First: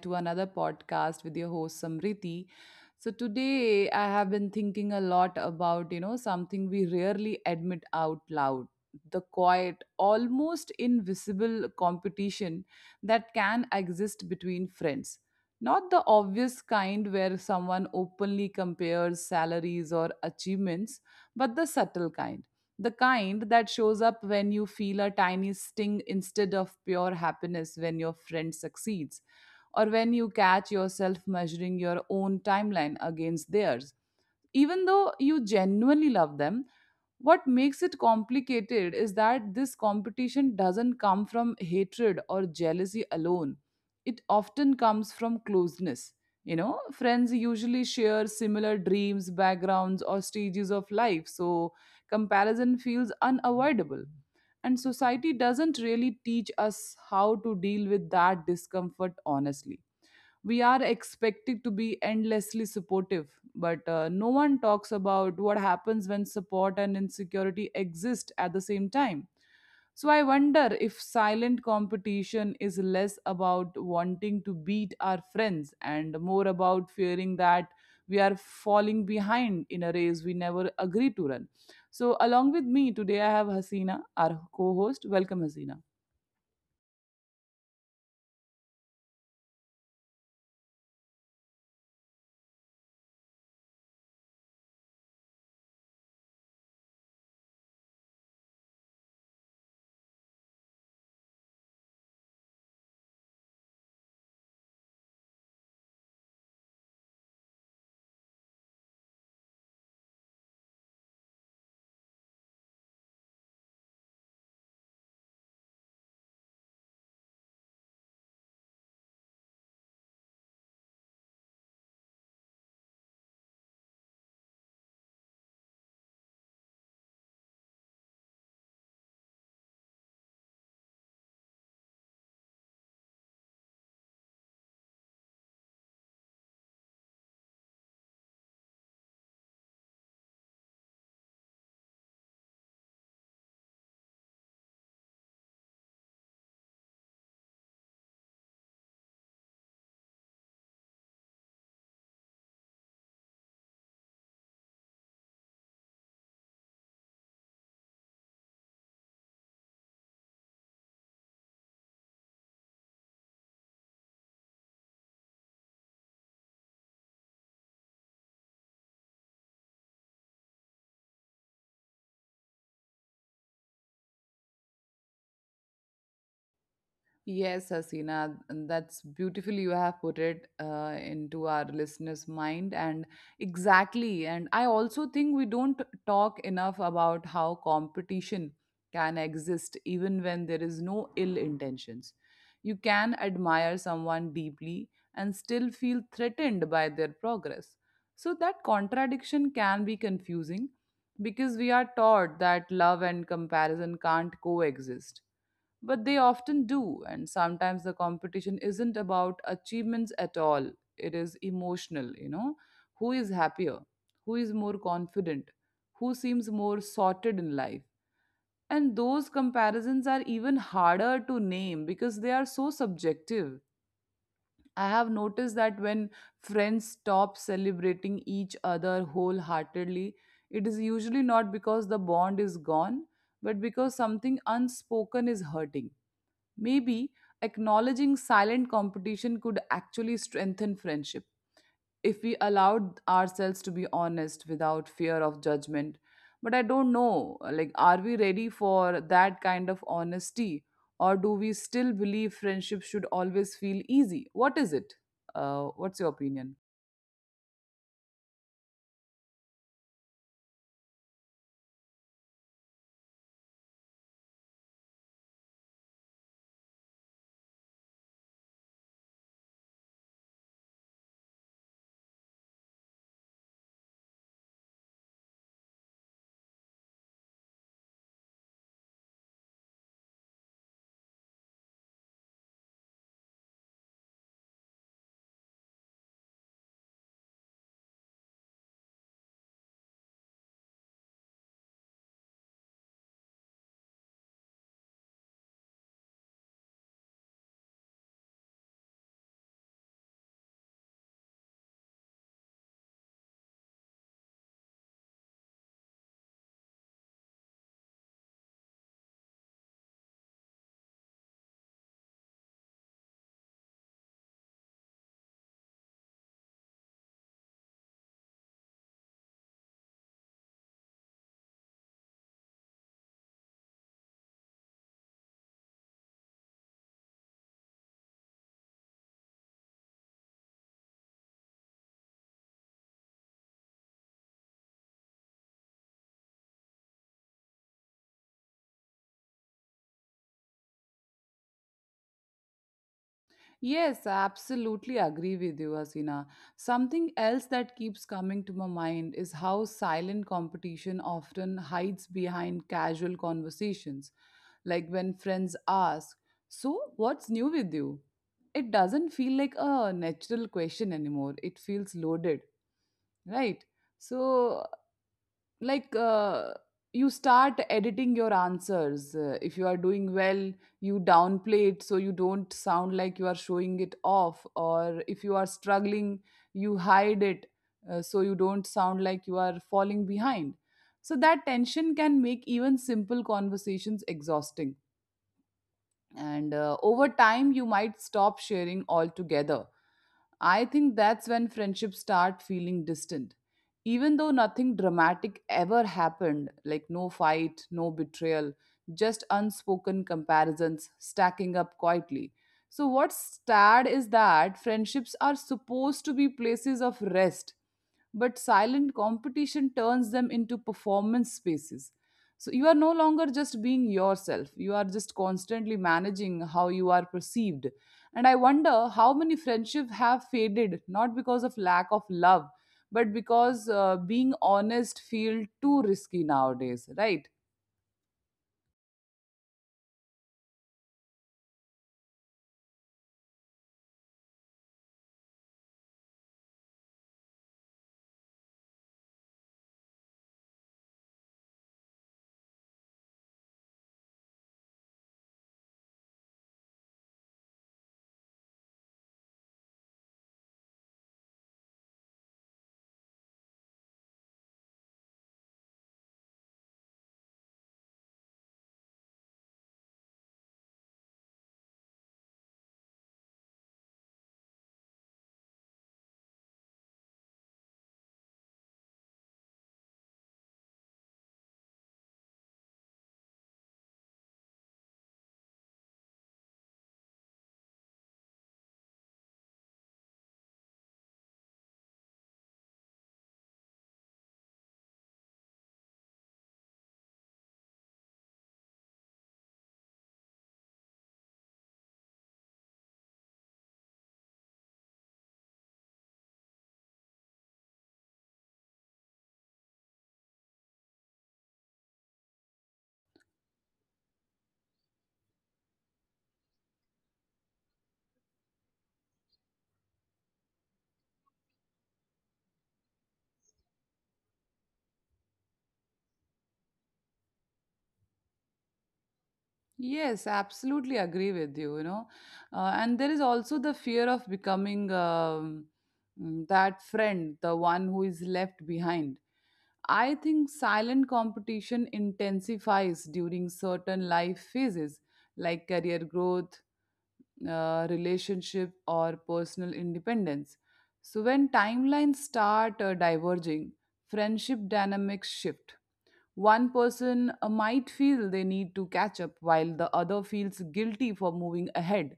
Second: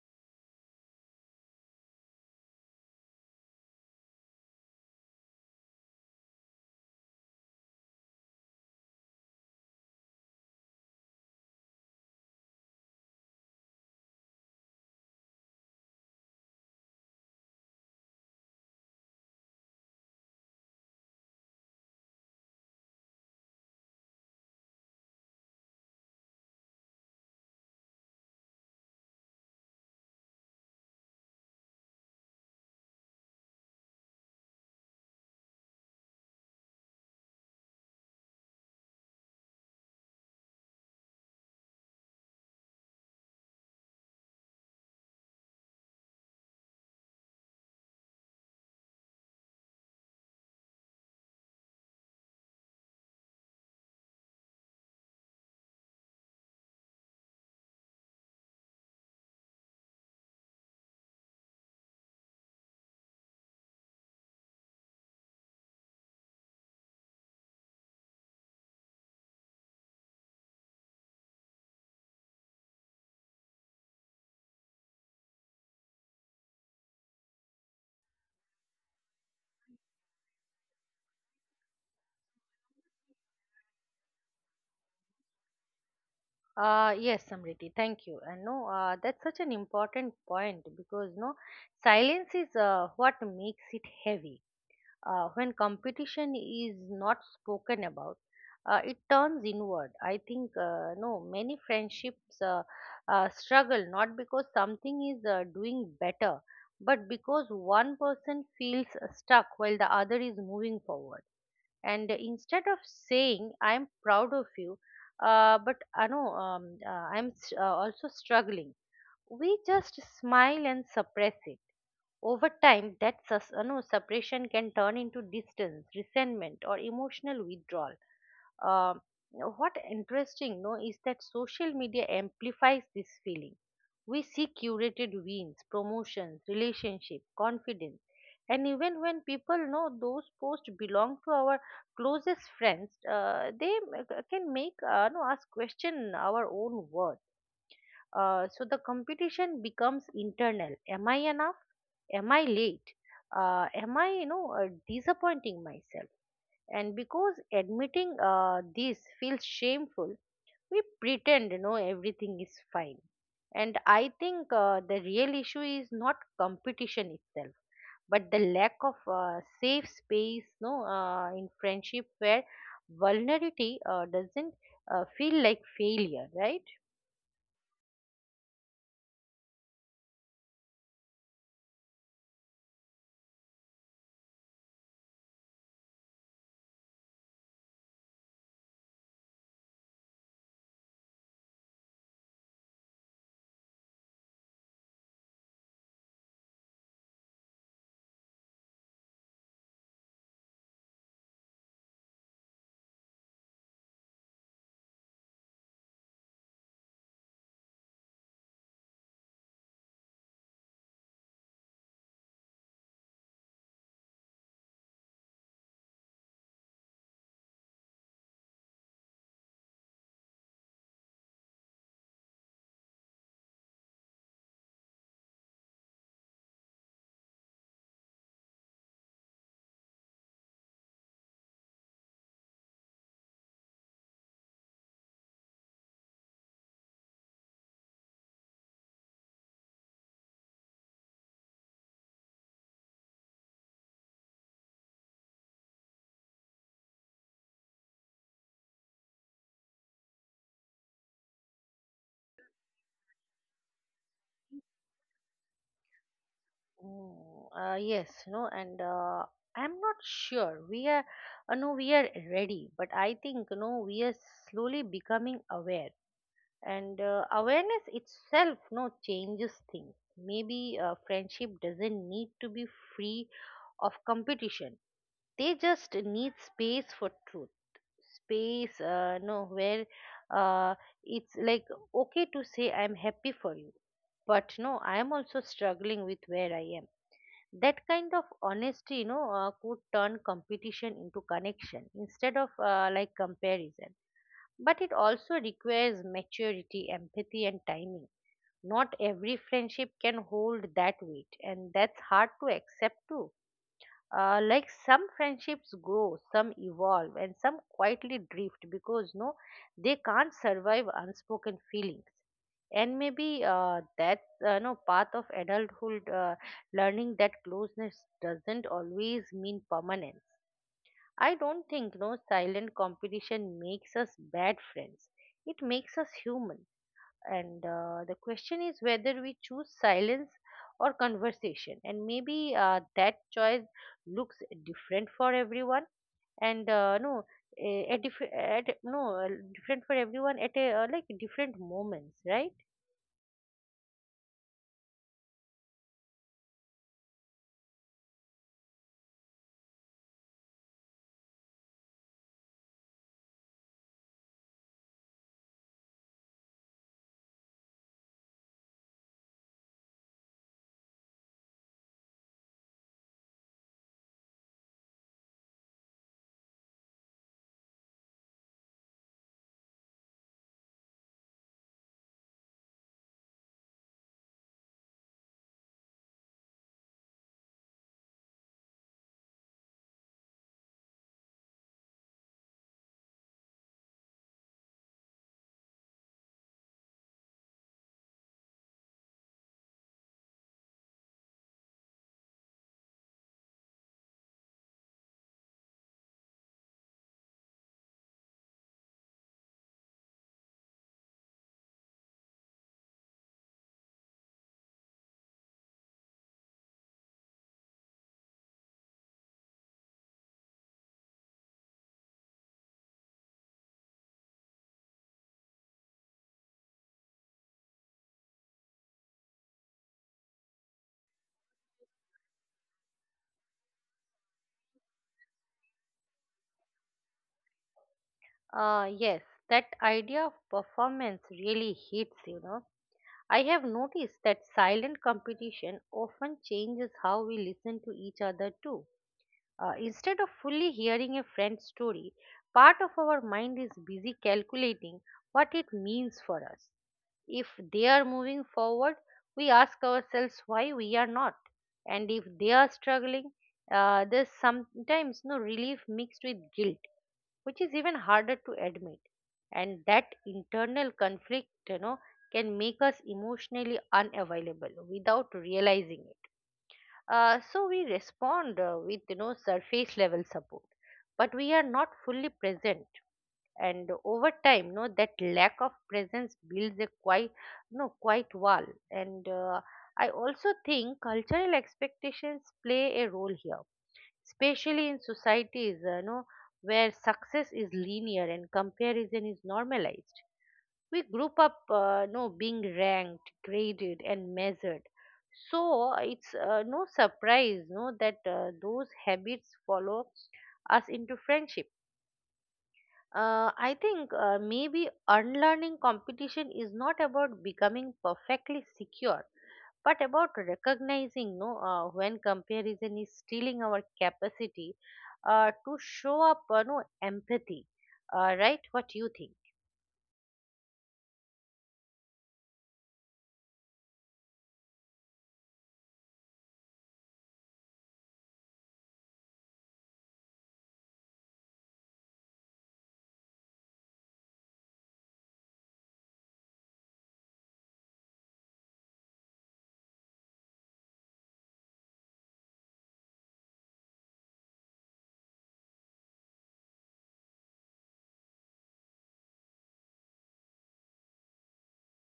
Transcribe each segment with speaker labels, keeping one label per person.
Speaker 1: to another podcast with your host Samriti. So today, I have been thinking a lot about something we rarely admit out loud: the quiet, almost invisible competition that can exist between friends. Not the obvious kind where someone openly compares salaries or achievements, but the subtle kind, the kind that shows up when you feel a tiny sting instead of pure happiness when your friend succeeds, or when you catch yourself measuring your own timeline against theirs. Even though you genuinely love them, what makes it complicated is that this competition doesn't come from hatred or jealousy alone. It often comes from closeness. You know, friends usually share similar dreams, backgrounds, or stages of life, so comparison feels unavoidable. And society doesn't really teach us how to deal with that discomfort honestly. We are expected to be endlessly supportive, but no one talks about what happens when support and insecurity exist at the same time. So I wonder if silent competition is less about wanting to beat our friends and more about fearing that we are falling behind in a race we never agreed to run. So along with me today I have Hasina, our co-host. Welcome, Hasina.
Speaker 2: Yes, Samriti, thank you. And no, that's such an important point because no, silence is what makes it heavy. When competition is not spoken about, it turns inward. I think many friendships struggle not because something is doing better, but because one person feels stuck while the other is moving forward, and instead of saying I'm proud of you, but I know I'm also struggling. We just smile and suppress it. Over time that sus- no, suppression can turn into distance, resentment, or emotional withdrawal. uh, what interesting no is that social media amplifies this feeling. We see curated wins, promotions, relationship, confidence. And even when people know those posts belong to our closest friends, they can make no, us question our own worth. So the competition becomes internal. Am I enough? Am I late? Am I, you know, disappointing myself? And because admitting this feels shameful, we pretend you know everything is fine. And I think the real issue is not competition itself, but the lack of safe space no in friendship where vulnerability doesn't feel like failure, right?
Speaker 1: Yes, Hasina, and that's beautiful. You have put it into our listeners' mind, and exactly. And I also think we don't talk enough about how competition can exist even when there is no ill intentions. You can admire someone deeply and still feel threatened by their progress. So that contradiction can be confusing because we are taught that love and comparison can't coexist, but they often do, and sometimes the competition isn't about achievements at all. It is emotional, you know. Who is happier? Who is more confident? Who seems more sorted in life? And those comparisons are even harder to name because they are so subjective. I have noticed that when friends stop celebrating each other wholeheartedly, it is usually not because the bond is gone, but because something unspoken is hurting. Maybe acknowledging silent competition could actually strengthen friendship if we allowed ourselves to be honest without fear of judgment. But I don't know, like, are we ready for that kind of honesty? Or do we still believe friendship should always feel easy? What is it? What's your opinion?
Speaker 2: Yes no and I'm not sure we are no we are ready, but I think you know we are slowly becoming aware. And awareness itself no changes things. Maybe friendship doesn't need to be free of competition. They just need space for truth, space no where uh, it's like okay to say I'm happy for you, but no I am also struggling with where I am. That kind of honesty you know could turn competition into connection instead of like comparison. But it also requires maturity, empathy, and timing. Not every friendship can hold that weight, and that's hard to accept too. Like some friendships grow, some evolve, and some quietly drift because no, they can't survive unspoken feelings. And maybe that's no part of adulthood, learning that closeness doesn't always mean permanence. I don't think no silent competition makes us bad friends. It makes us human. And the question is whether we choose silence or conversation. And maybe that choice looks different for everyone. And no, eh, at, diff- at no different for everyone at like different moments, right?
Speaker 1: Yes, I absolutely agree with you, Asina. Something else that keeps coming to my mind is how silent competition often hides behind casual conversations. Like when friends ask, so, what's new with you? It doesn't feel like a natural question anymore, it feels loaded, right? So, like, you start editing your answers. If you are doing well, you downplay it so you don't sound like you are showing it off, or if you are struggling, you hide it, so you don't sound like you are falling behind. So that tension can make even simple conversations exhausting, and over time you might stop sharing altogether. I think that's when friendships start feeling distant, even though nothing dramatic ever happened, like no fight, no betrayal, just unspoken comparisons stacking up quietly. So what's sad is that friendships are supposed to be places of rest, but silent competition turns them into performance spaces. So you are no longer just being yourself, you are just constantly managing how you are perceived. And I wonder how many friendships have faded not because of lack of love, but because being honest feel too risky nowadays, right?
Speaker 2: Yes, that idea of performance really hits, you know. I have noticed that silent competition often changes how we listen to each other too. Instead of fully hearing a friend's story, part of our mind is busy calculating what it means for us. If they are moving forward, we ask ourselves why we are not. And if they are struggling, there's sometimes no relief mixed with guilt, which is even harder to admit. And that internal conflict you know can make us emotionally unavailable without realizing it. So we respond with you know surface level support, but we are not fully present. And over time you know that lack of presence builds a quite you know quite wall. And I also think cultural expectations play a role here, especially in societies you know where success is linear and comparison is normalized. We group up you know, being ranked, graded, and measured. So it's surprise no that those habits follow us into friendship. I think maybe unlearning competition is not about becoming perfectly secure, but about recognizing no when comparison is stealing our capacity to show up no empathy. Right, what you think?
Speaker 1: Yes, absolutely agree with you, you know. And there is also the fear of becoming that friend, the one who is left behind. I think silent competition intensifies during certain life phases like career growth, relationship, or personal independence. So, when timelines start diverging, friendship dynamics shift. One person might feel they need to catch up while the other feels guilty for moving ahead,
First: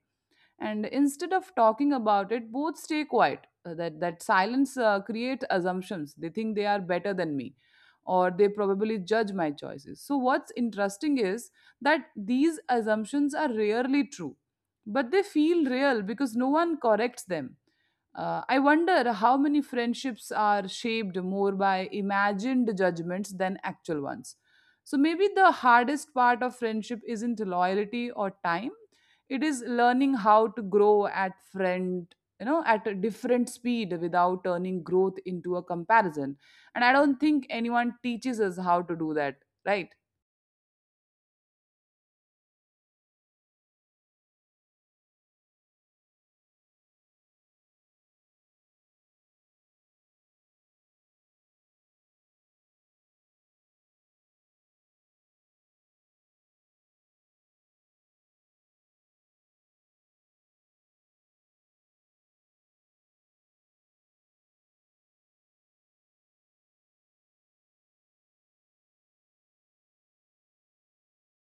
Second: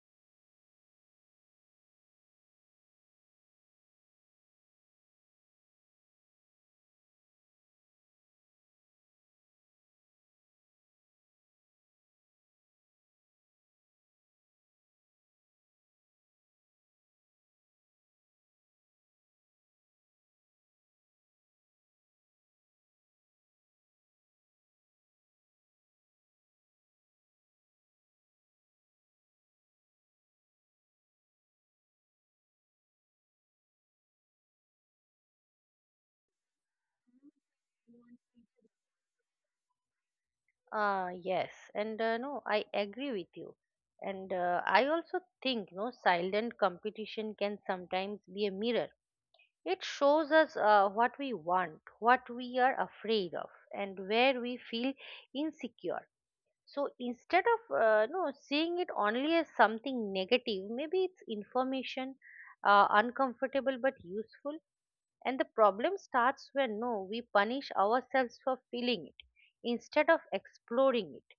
Speaker 1: and instead of talking about it, both stay quiet. That silence creates assumptions. They think they are better than me, or they probably judge my choices. So what's interesting is that these assumptions are rarely true, but they feel real because no one corrects them. I wonder how many friendships are shaped more by imagined judgments than actual ones. So maybe the hardest part of friendship isn't loyalty or time, it is learning how to grow at friend, you know, at a different speed without turning growth into a comparison. And I don't think anyone teaches us how to do that, right?
Speaker 2: Yes, and no, I agree with you. And I also think no silent competition can sometimes be a mirror. It shows us what we want, what we are afraid of, and where we feel insecure. So instead of no seeing it only as something negative, maybe it's information, uncomfortable but useful. And the problem starts when no, we punish ourselves for feeling it instead of exploring it.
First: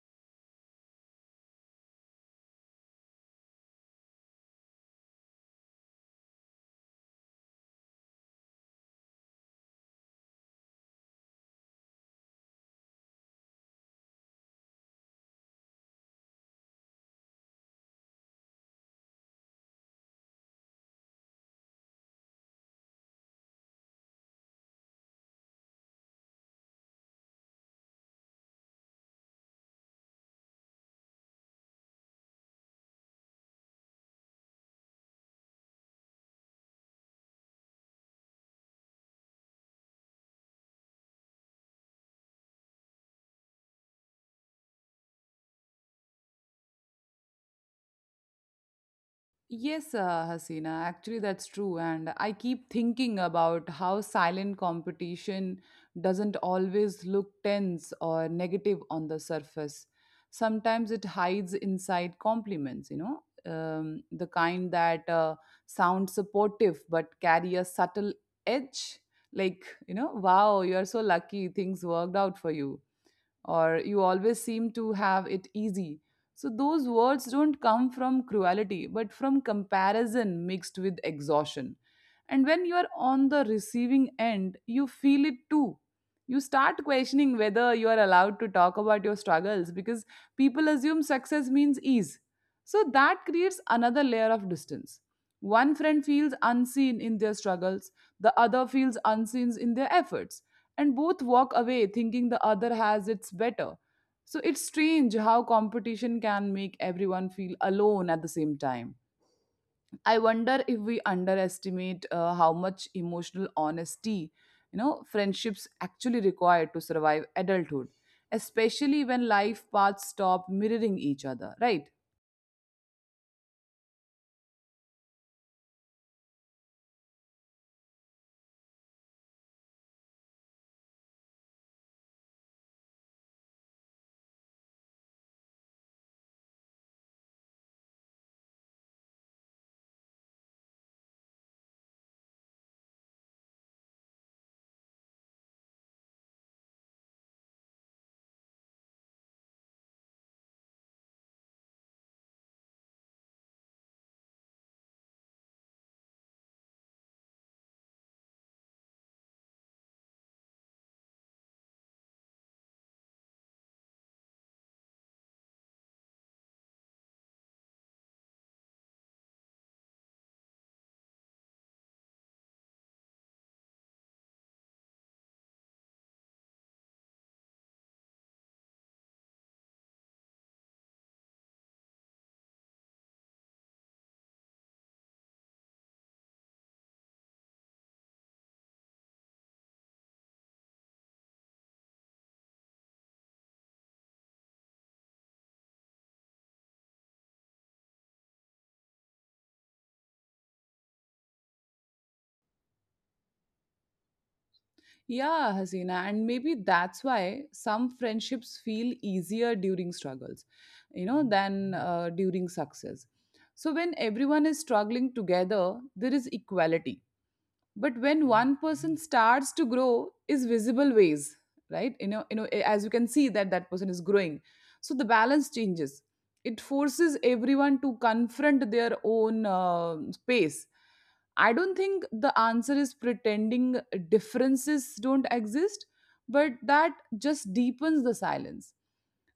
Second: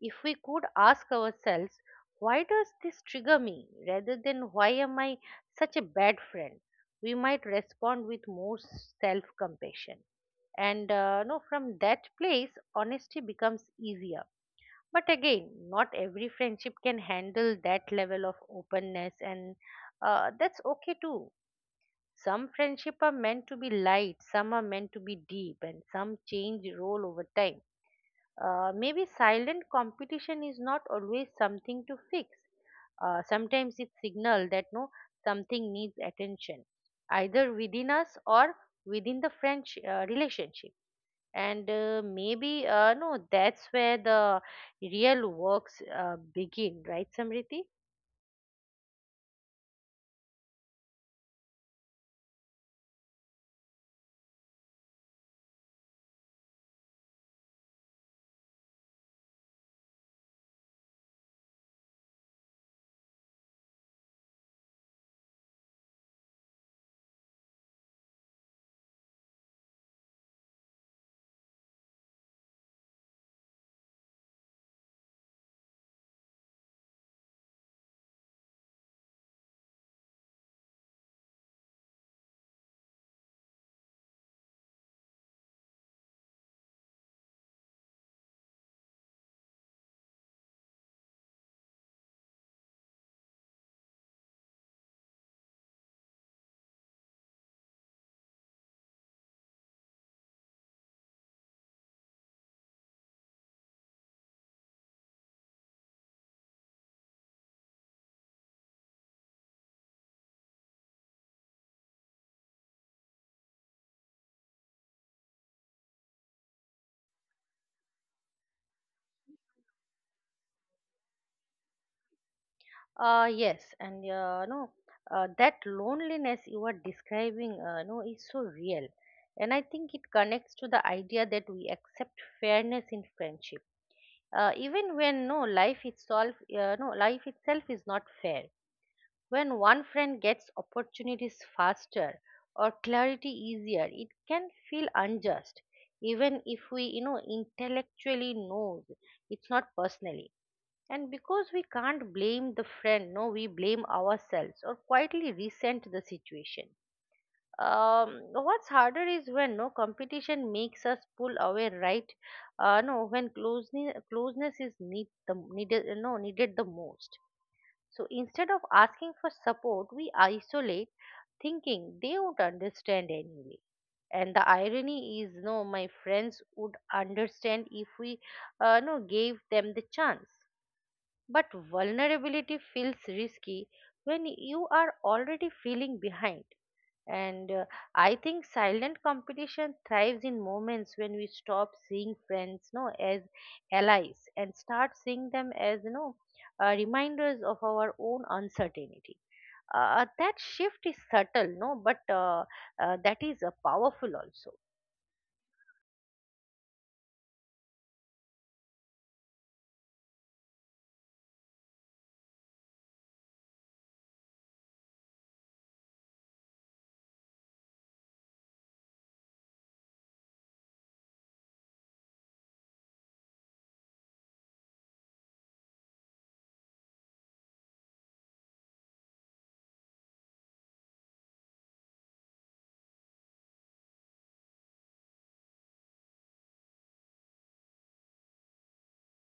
Speaker 2: If we could ask ourselves, why does this trigger me, rather than why am I such a bad friend, we might respond with more self compassion. And no, from that place, honesty becomes easier, but again, not every friendship can handle that level of openness, and that's okay too. Some friendship are meant to be light, some are meant to be deep, and some change role over time. Maybe silent competition is not always something to fix. Sometimes it signal that no something needs attention, either within us or within the French relationship. And maybe no that's where the real works begin, right Samriti?
Speaker 1: Yes, Hasina, actually that's true. And I keep thinking about how silent competition doesn't always look tense or negative on the surface. Sometimes it hides inside compliments, you know, the kind that sound supportive but carry a subtle edge. Like, you know, wow, you're so lucky, things worked out for you, or you always seem to have it easy. So those words don't come from cruelty, but from comparison mixed with exhaustion. And when you are on the receiving end, you feel it too. You start questioning whether you are allowed to talk about your struggles because people assume success means ease. So that creates another layer of distance. One friend feels unseen in their struggles, the other feels unseen in their efforts, and both walk away thinking the other has it's better. So it's strange how competition can make everyone feel alone at the same time. I wonder if we underestimate how much emotional honesty, you know, friendships actually require to survive adulthood, especially when life paths stop mirroring each other, right?
Speaker 2: Yes, and no that loneliness you are describing no is so real. And I think it connects to the idea that we accept fairness in friendship, even when no life itself is not fair. When one friend gets opportunities faster or clarity easier, it can feel unjust, even if we, you know, intellectually know it's not personally. And because we can't blame the friend, no, we blame ourselves or quietly resent the situation. What's harder is when no competition makes us pull away, right? No, when closeness is needed, no, needed the most. So instead of asking for support, we isolate, thinking they won't understand anyway. And the irony is, no, my friends would understand if we, no, gave them the chance. But vulnerability feels risky when you are already feeling behind. And I think silent competition thrives in moments when we stop seeing friends, no, as allies and start seeing them as, you know, reminders of our own uncertainty. That shift is subtle, no, but that is powerful also.
Speaker 1: Yeah, Hasina, and maybe that's why some friendships feel easier during struggles, you know, than during success. So when everyone is struggling together, there is equality, but when one person starts to grow is visible ways, right, you know, you know, as you can see that that person is growing, so the balance changes. It forces everyone to confront their own space. I don't think the answer is pretending differences don't exist, but that just deepens the silence.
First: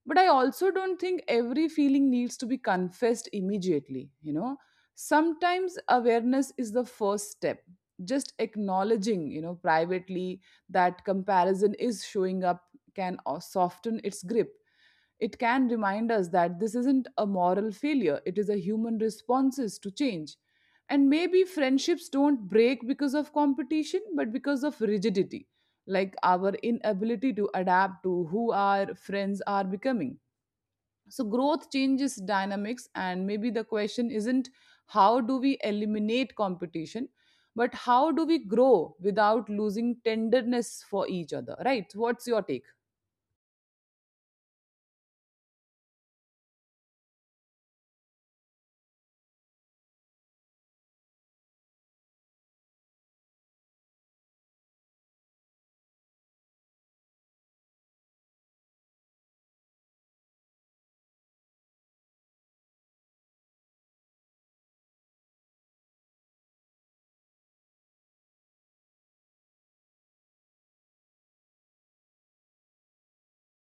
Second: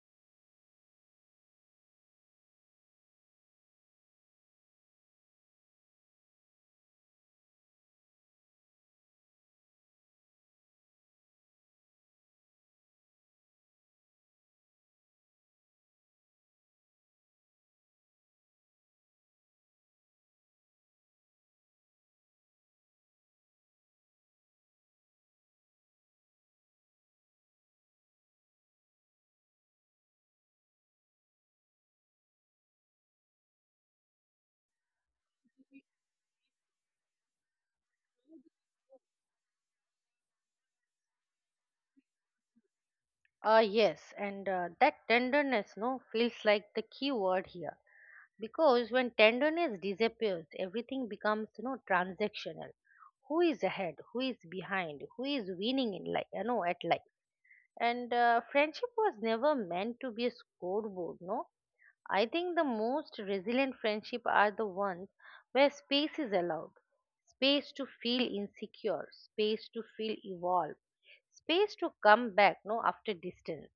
Speaker 1: But I also don't think every feeling needs to be confessed immediately, you know. Sometimes awareness is the first step, just acknowledging, you know, privately, that comparison is showing up can soften its grip. It can remind us that this isn't a moral failure, it is a human responses to change. And maybe friendships don't break because of competition but because of rigidity, like our inability to adapt to who our friends are becoming. So growth changes dynamics, and maybe the question isn't how do we eliminate competition, but how do we grow without losing tenderness for each other, right? What's your take?
Speaker 2: Yes, and that tenderness, no, feels like the key word here. Because when tenderness disappears everything becomes you know transactional. Who is ahead, who is behind, who is winning in life you know at life. And friendship was never meant to be a scoreboard no. I think the most resilient friendship are the ones where space is allowed, space to feel insecure, space to feel evolved, space to come back no after distance.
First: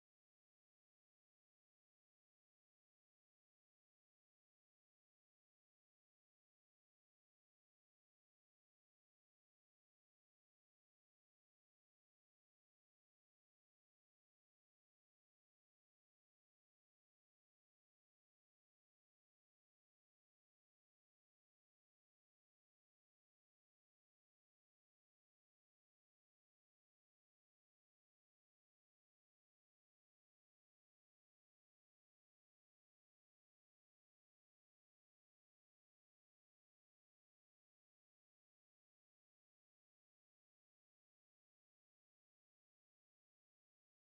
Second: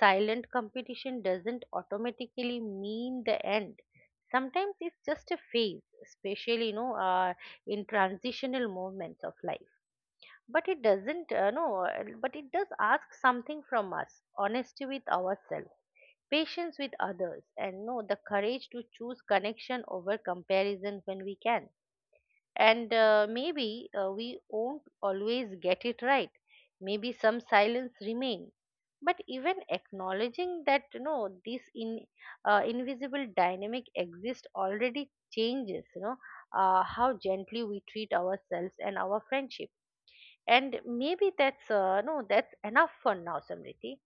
Speaker 2: Silent competition doesn't automatically mean the end. Sometimes it's just a phase, especially you know, in transitional moments of life. But it doesn't, no, but it does ask something from us: honesty with ourselves, patience with others, and no, the courage to choose connection over comparison when we can. And maybe we won't always get it right. Maybe some silence remain. But even acknowledging that you know this in invisible dynamic exists already changes you know how gently we treat ourselves and our friendship. And maybe that's no that's enough for now, Samriti.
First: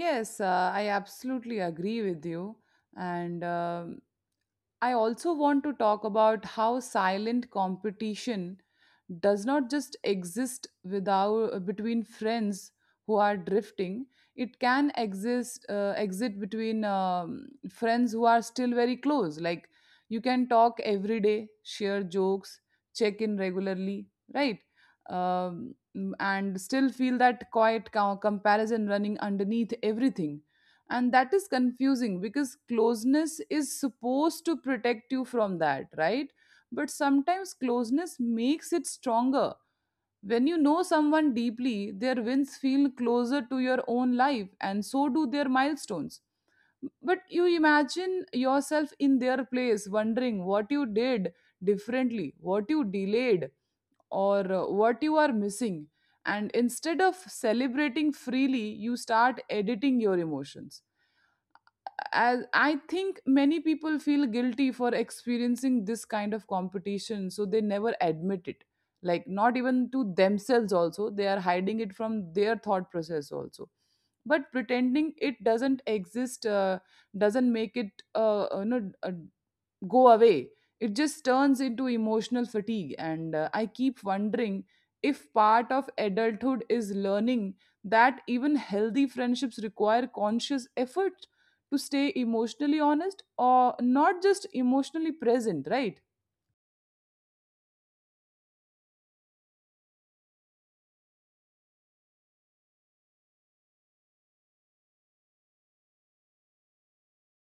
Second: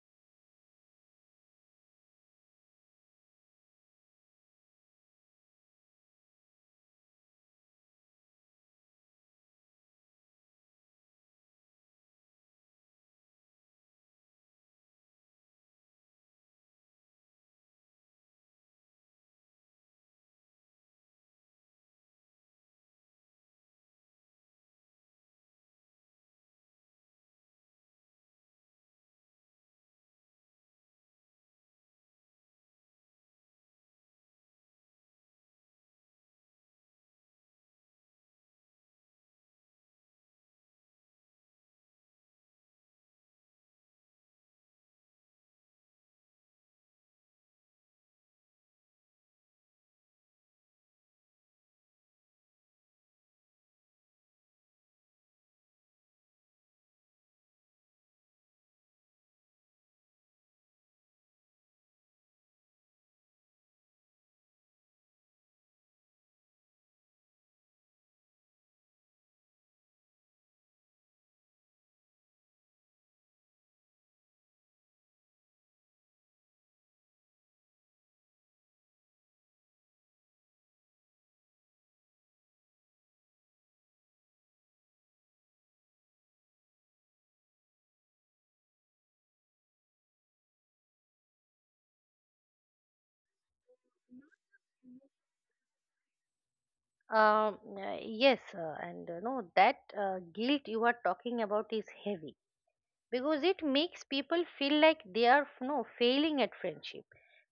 Speaker 1: Yes, I absolutely agree with you. And I also want to talk about how silent competition does not just exist without between friends who are drifting. It can exist, exit between friends who are still very close. Like, you can talk every day, share jokes, check in regularly, right? Um, and still feel that quiet comparison running underneath everything, and that is confusing because closeness is supposed to protect you from that, right? But sometimes closeness makes it stronger. When you know someone deeply, their wins feel closer to your own life, and so do their milestones. But you imagine yourself in their place wondering what you did differently, what you delayed, or what you are missing, and instead of celebrating freely you start editing your emotions. As I think many people feel guilty for experiencing this kind of competition, so they never admit it, like not even to themselves. Also, they are hiding it from their thought process also. But pretending it doesn't exist doesn't make it, go away. It just turns into emotional fatigue. And I keep wondering if part of adulthood is learning that even healthy friendships require conscious effort to stay emotionally honest or not just emotionally present, right?
Speaker 2: Yes, and no that guilt you are talking about is heavy, because it makes people feel like they are no failing at friendship.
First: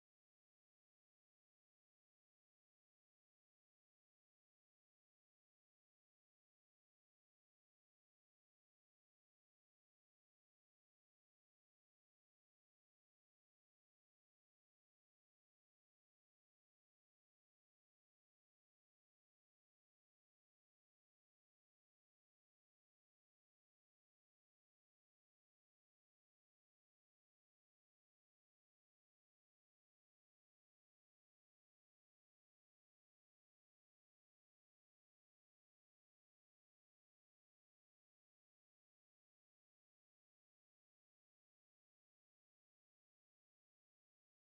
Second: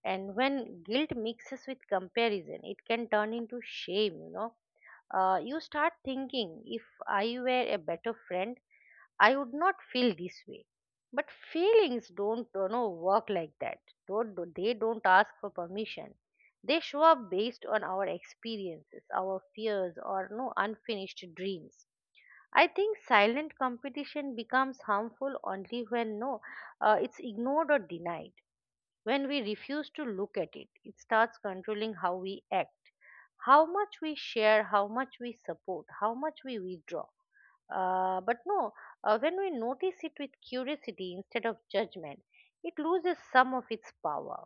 Speaker 2: And when guilt mixes with comparison it can turn into shame, you know. You start thinking, if I were a better friend I would not feel this way. But feelings don't you know work like that. Don't they don't ask for permission. They show up based on our experiences, our fears, or no unfinished dreams. I think silent competition becomes harmful only when no, it's ignored or denied. When we refuse to look at it, it starts controlling how we act, how much we share, how much we support, how much we withdraw. But no, when we notice it with curiosity instead of judgment, it loses some of its power.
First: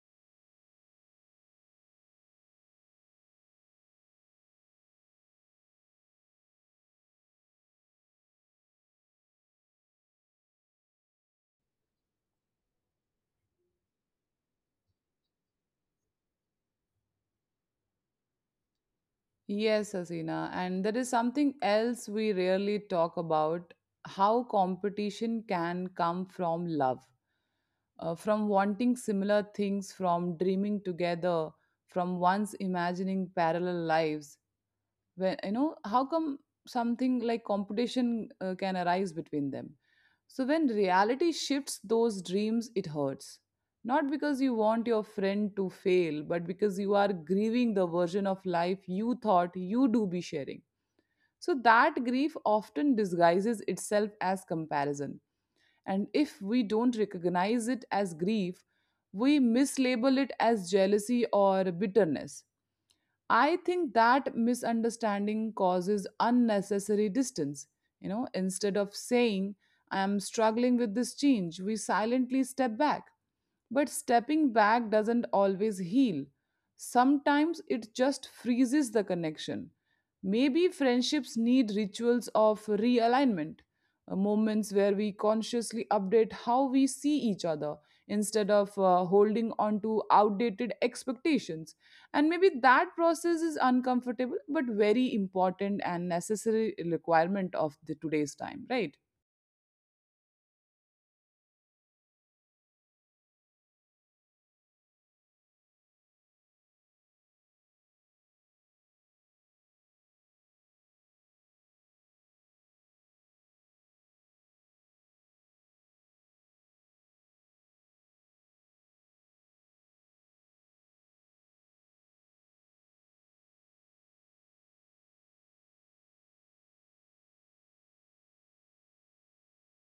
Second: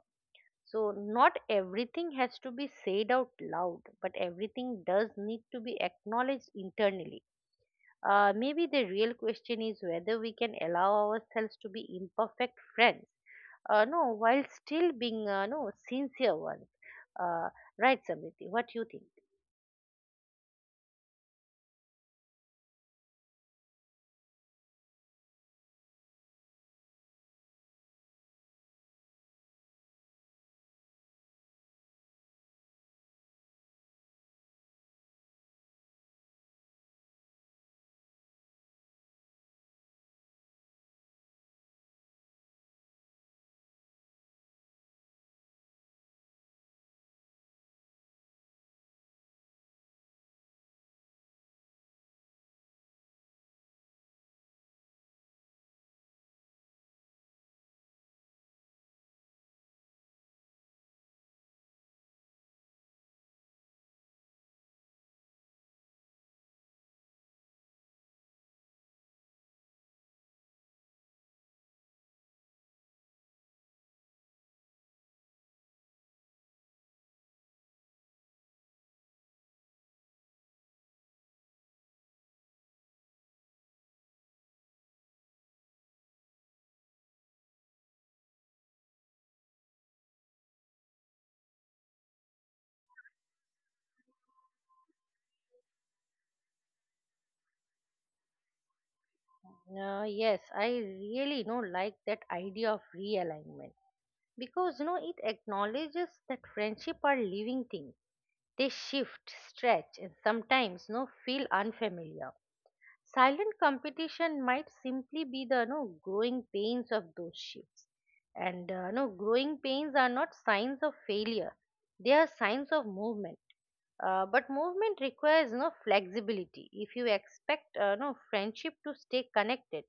Speaker 2: So, not everything has to be said out loud, but everything does need to be acknowledged internally. Maybe the real question is whether we can allow ourselves to be imperfect friends, no, while still being no sincere ones. Uh, right, Samriti? What do you think?
Speaker 1: Yes, Asina. And there is something else we rarely talk about: how competition can come from love, from wanting similar things, from dreaming together, from once imagining parallel lives. When you know how come something like competition can arise between them. So when reality shifts those dreams, it hurts, not because you want your friend to fail but because you are grieving the version of life you thought you do be sharing. So that grief often disguises itself as comparison, and if we don't recognize it as grief, we mislabel it as jealousy or bitterness. I think that misunderstanding causes unnecessary distance. You know, instead of saying, I am struggling with this change, we silently step back. But stepping back doesn't always heal. Sometimes it just freezes the connection. Maybe friendships need rituals of realignment, moments where we consciously update how we see each other instead of holding on to outdated expectations. And maybe that process is uncomfortable but very important and necessary requirement of the today's time, right?
Speaker 2: Yes, I really know like that idea of realignment, because you know it acknowledges that friendship are living things. They shift, stretch, and sometimes no feel unfamiliar. Silent competition might simply be the no growing pains of those shifts. And no growing pains are not signs of failure. They are signs of movement. But movement requires no flexibility. If you expect no friendship to stay connected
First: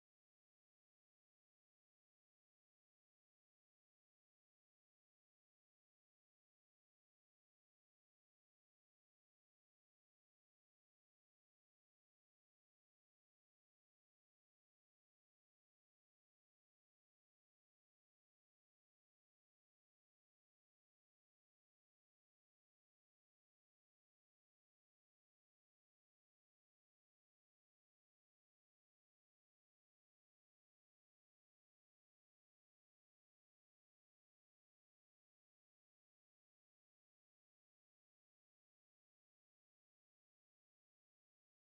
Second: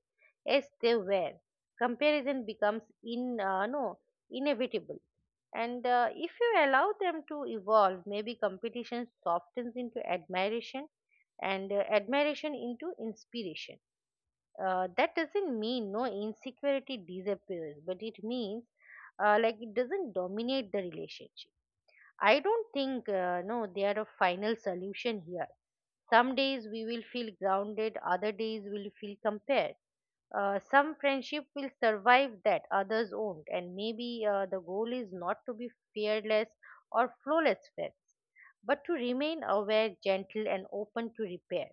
Speaker 2: as they were, comparison becomes in no inevitable. And if you allow them to evolve, maybe competition softens into admiration, and admiration into inspiration. That doesn't mean no insecurity disappears, but it means like it doesn't dominate the relationship. I don't think no they are a final solution here. Some days we will feel grounded, other days we will feel compared, some friendship will survive that, others won't. And maybe the goal is not to be fearless or flawless friends, but to remain aware, gentle, and open to repair.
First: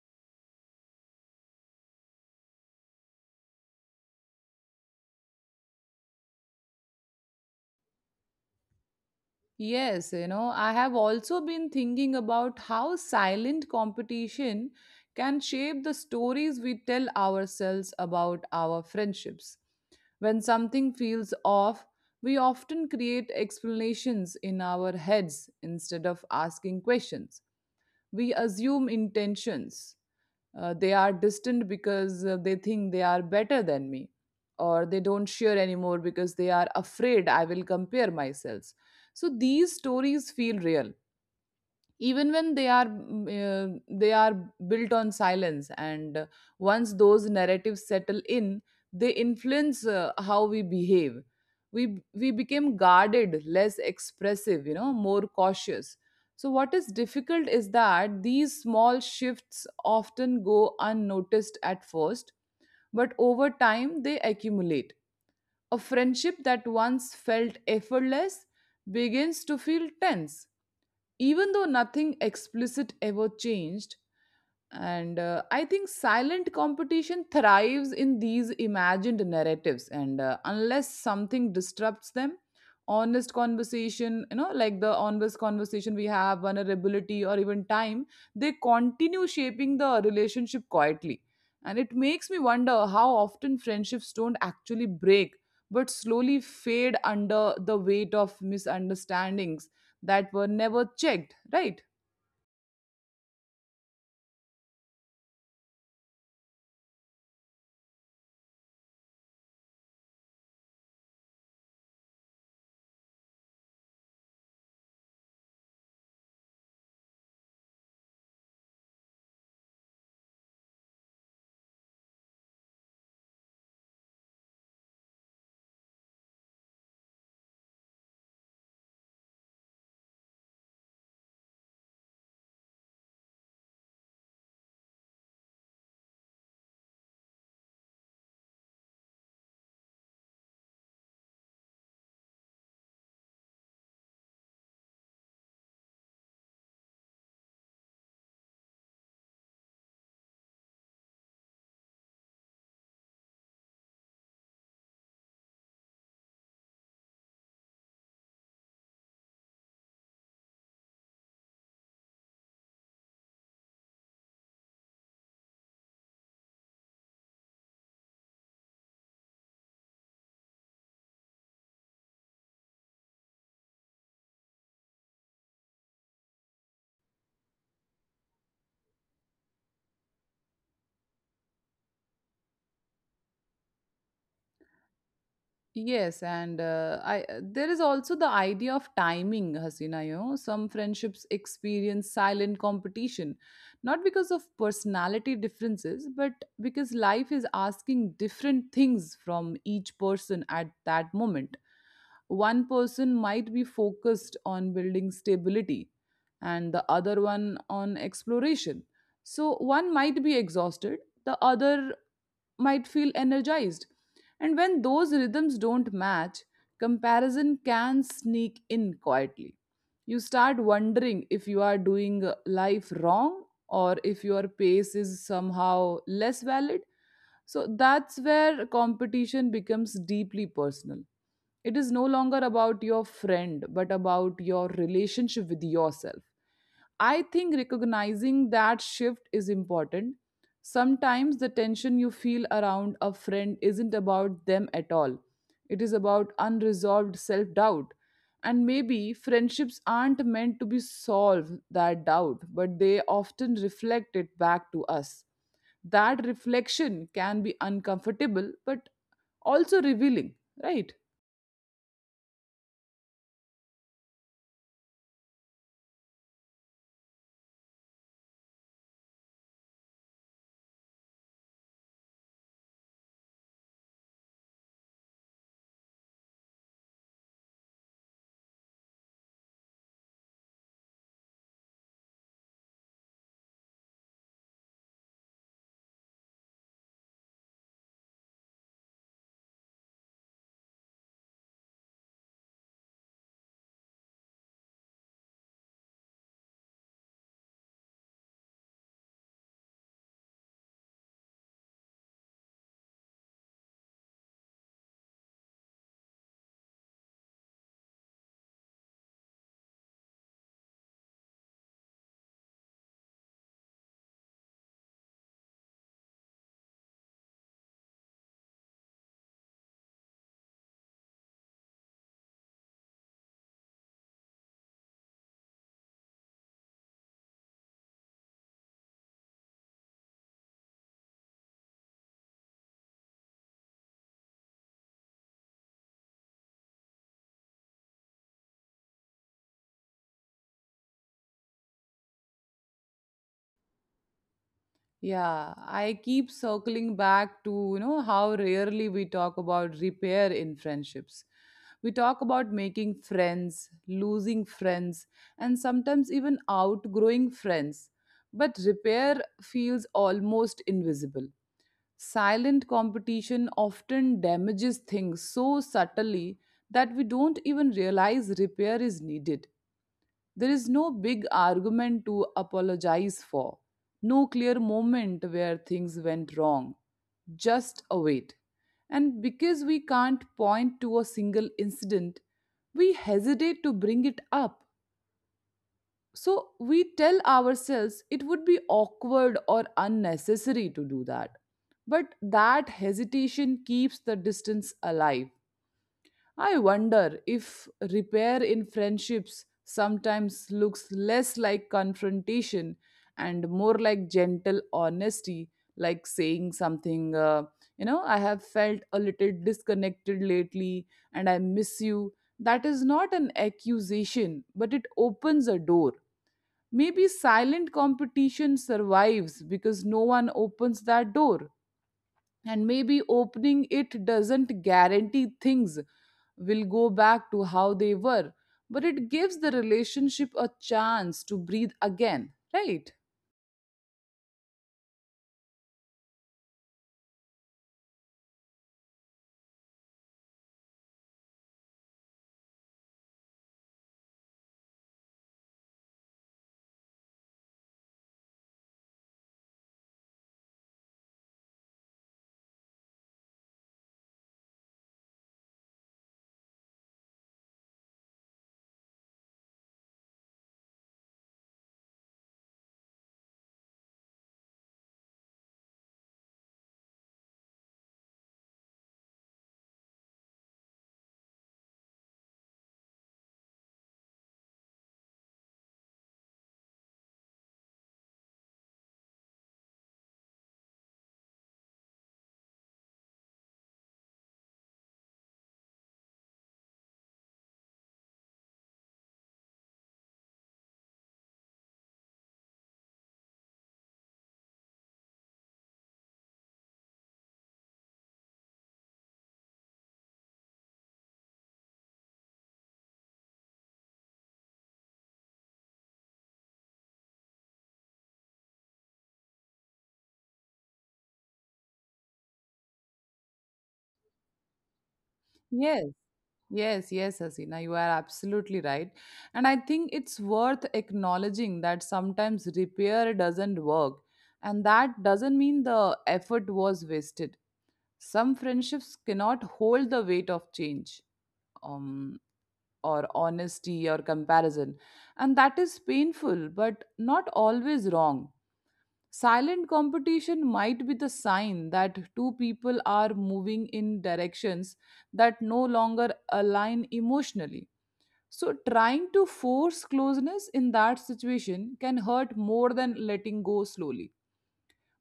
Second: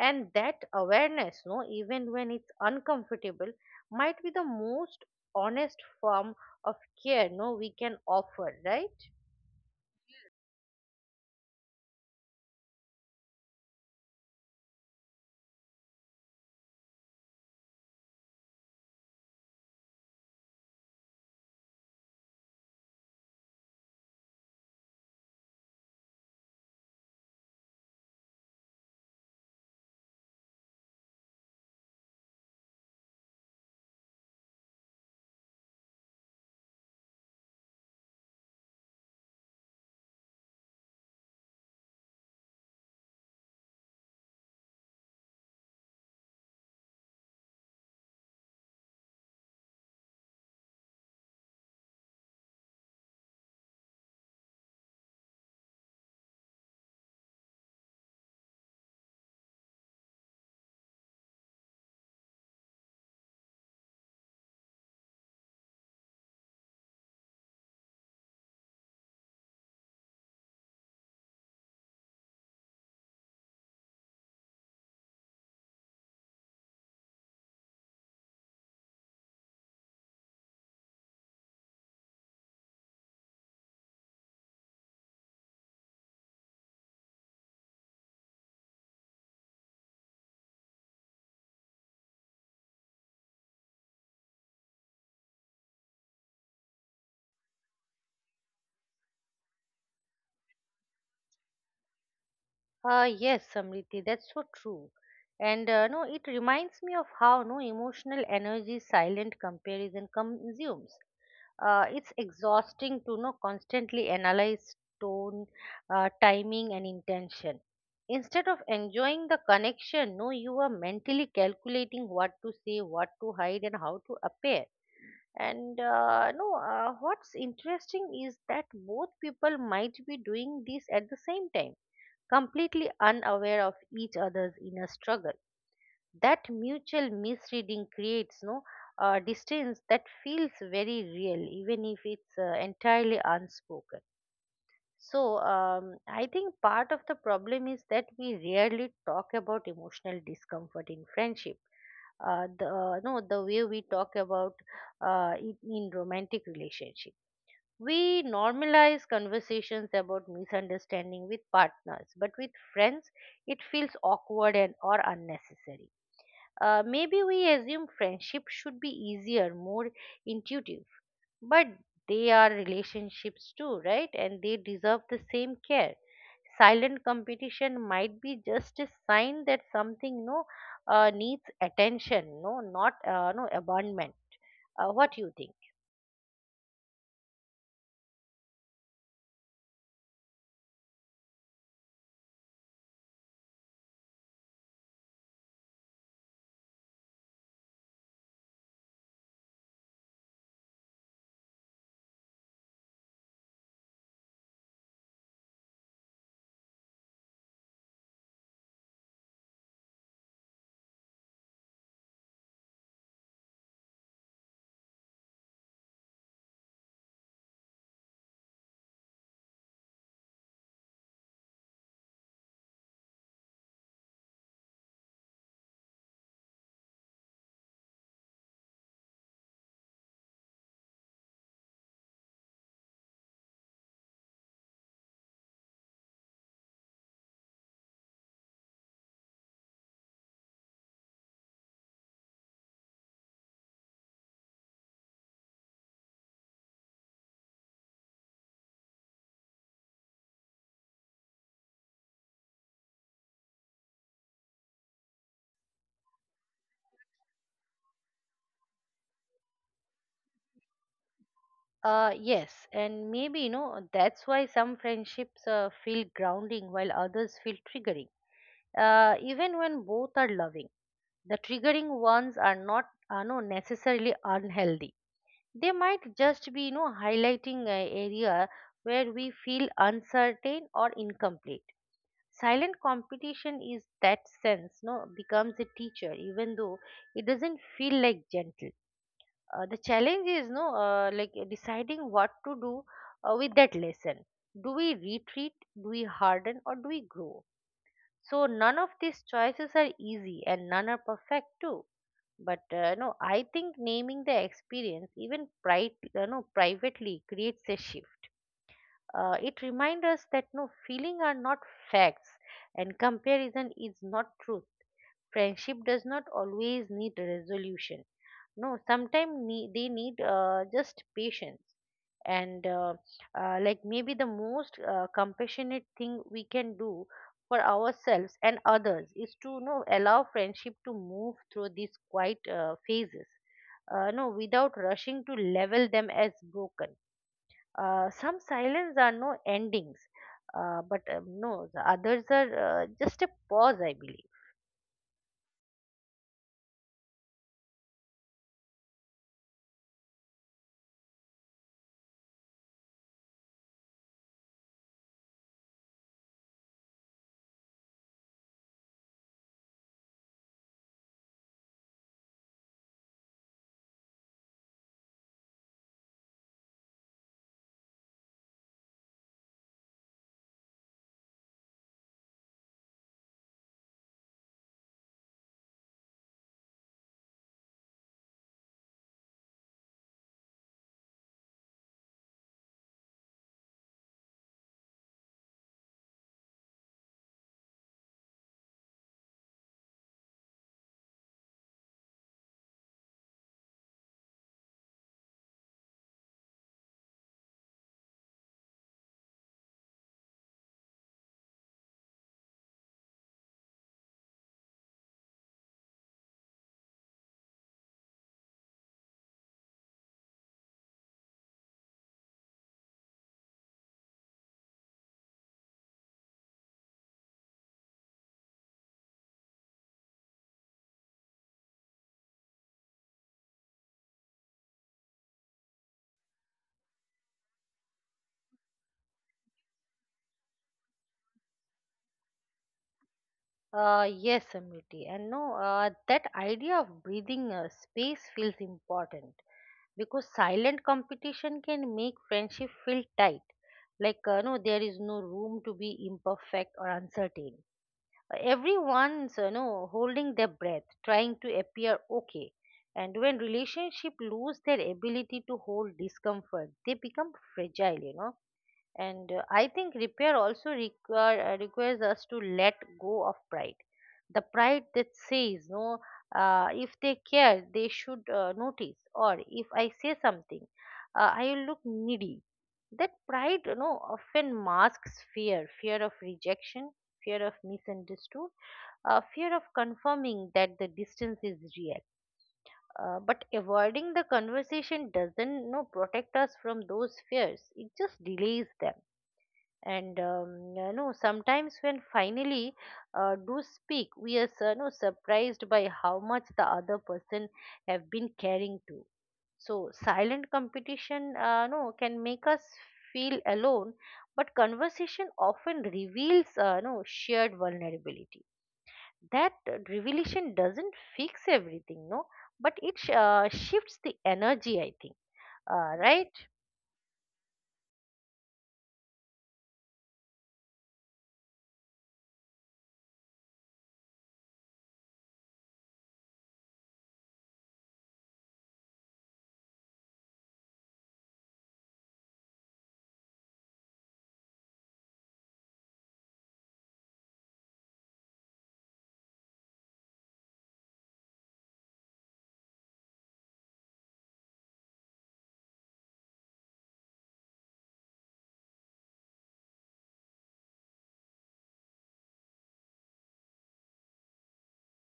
Speaker 2: And that awareness, no, even when it's uncomfortable, might be the most honest form of care no we can offer, right?
Speaker 1: Yes, you know, I have also been thinking about how silent competition can shape the stories we tell ourselves about our friendships. When something feels off, we often create explanations in our heads instead of asking questions. We assume intentions. They are distant because they think they are better than me, or they don't share anymore because they are afraid I will compare myself. So these stories feel real even when they are they are built on silence, and once those narratives settle in, they influence how we behave. We became guarded, less expressive, you know, more cautious. So what is difficult is that these small shifts often go unnoticed at first, but over time they accumulate. A friendship that once felt effortless begins to feel tense even though nothing explicit ever changed. And I think silent competition thrives in these imagined narratives, and unless something disrupts them — honest conversation, you know, like the honest conversation we have, vulnerability, or even time — they continue shaping the relationship quietly. And it makes me wonder how often friendships don't actually break but slowly fade under the weight of misunderstandings that were never checked, right?
Speaker 2: Yes, Samriti, that's so true. And no, it reminds me of how no emotional energy silent comparison consumes. It's exhausting to no constantly analyze tone, timing, and intention. Instead of enjoying the connection, no, you are mentally calculating what to say, what to hide, and how to appear. And no, what's interesting is that both people might be doing this at the same time, completely unaware of each other's inner struggle. That mutual misreading creates no distance that feels very real, even if it's entirely unspoken. So I think part of the problem is that we rarely talk about emotional discomfort in friendship, the no the way we talk about it in romantic relationships. We normalize conversations about misunderstanding with partners, but with friends, it feels awkward and or unnecessary. Maybe we assume friendship should be easier, more intuitive, but they are relationships too, right? And they deserve the same care. Silent competition might be just a sign that something no needs attention, no, not no abandonment. What do you think?
Speaker 1: Yes, and I there is also the idea of timing, Hasina. You know, some friendships experience silent competition not because of personality differences, but because life is asking different things from each person at that moment. One person might be focused on building stability, and the other one on exploration. So one might be exhausted, the other might feel energized, and when those rhythms don't match, comparison can sneak in quietly. You start wondering if you are doing life wrong or if your pace is somehow less valid. So that's where competition becomes deeply personal. It is no longer about your friend, but about your relationship with yourself. I think recognizing that shift is important. Sometimes the tension you feel around a friend isn't about them at all, it is about unresolved self doubt. And maybe friendships aren't meant to be solved that doubt, but they often reflect it back to us. That reflection can be uncomfortable, but also revealing, right?
Speaker 2: Yes, and maybe, you know, that's why some friendships feel grounding while others feel triggering. Even when both are loving, the triggering ones are not necessarily unhealthy. They might just be, you know, highlighting an area where we feel uncertain or incomplete. Silent competition is that sense, no, becomes a teacher, even though it doesn't feel like gentle. The challenge is no deciding what to do with that lesson. Do we retreat, do we harden, or do we grow? So none of these choices are easy and none are perfect too. But no, I think naming the experience, even no, privately, creates a shift. It reminds us that no feeling are not facts, and comparison is not truth. Friendship does not always need a resolution, no, sometimes need, they need just patience. And maybe the most compassionate thing we can do for ourselves and others is to, you know, allow friendship to move through these quiet phases, no, without rushing to level them as broken. Some silence are no endings, but no the others are just a pause, I believe.
Speaker 1: Yeah, I keep circling back to, you know, how rarely we talk about repair in friendships. We talk about making friends, losing friends, and sometimes even outgrowing friends. But repair feels almost invisible. Silent competition often damages things so subtly that we don't even realize repair is needed. There is no big argument to apologize for, no clear moment where things went wrong, just a wait. And because we can't point to a single incident, we hesitate to bring it up. So we tell ourselves it would be awkward or unnecessary to do that. But that hesitation keeps the distance alive. I wonder if repair in friendships sometimes looks less like confrontation and more like gentle honesty, like saying something, you know, I have felt a little disconnected lately and I miss you. That is not an accusation, but it opens a door. Maybe silent competition survives because no one opens that door, and maybe opening it doesn't guarantee things will go back to how they were, but it gives the relationship a chance to breathe again, right?
Speaker 2: Yes, Amriti. And no, that idea of breathing space feels important because silent competition can make friendship feel tight. Like, no, there is no room to be imperfect or uncertain. Everyone's, you know, holding their breath, trying to appear okay. And when relationship lose their ability to hold discomfort, they become fragile, you know. And I think repair also require, requires us to let go of pride, the pride that says no, if they care they should notice, or if I say something I will look needy. That pride, you know, often masks fear. Fear of rejection, fear of misunderstood, fear of confirming that the distance is real. But avoiding the conversation doesn't, you know, protect us from those fears; it just delays them. And you know, sometimes when finally do speak, we are, you know, surprised by how much the other person have been caring to. So silent competition no can make us feel alone, but conversation often reveals no shared vulnerability. That revelation doesn't fix everything, no, but it shifts the energy, I think.
Speaker 1: Yes,
Speaker 2: Right.
Speaker 1: yes, Hasina, you are absolutely right. And I think it's worth acknowledging that sometimes repair doesn't work, and that doesn't mean the effort was wasted. Some friendships cannot hold the weight of change. Um. Or honesty or comparison. And that is painful, but not always wrong. Silent competition might be the sign that two people are moving in directions that no longer align emotionally. So, trying to force closeness in that situation can hurt more than letting go slowly.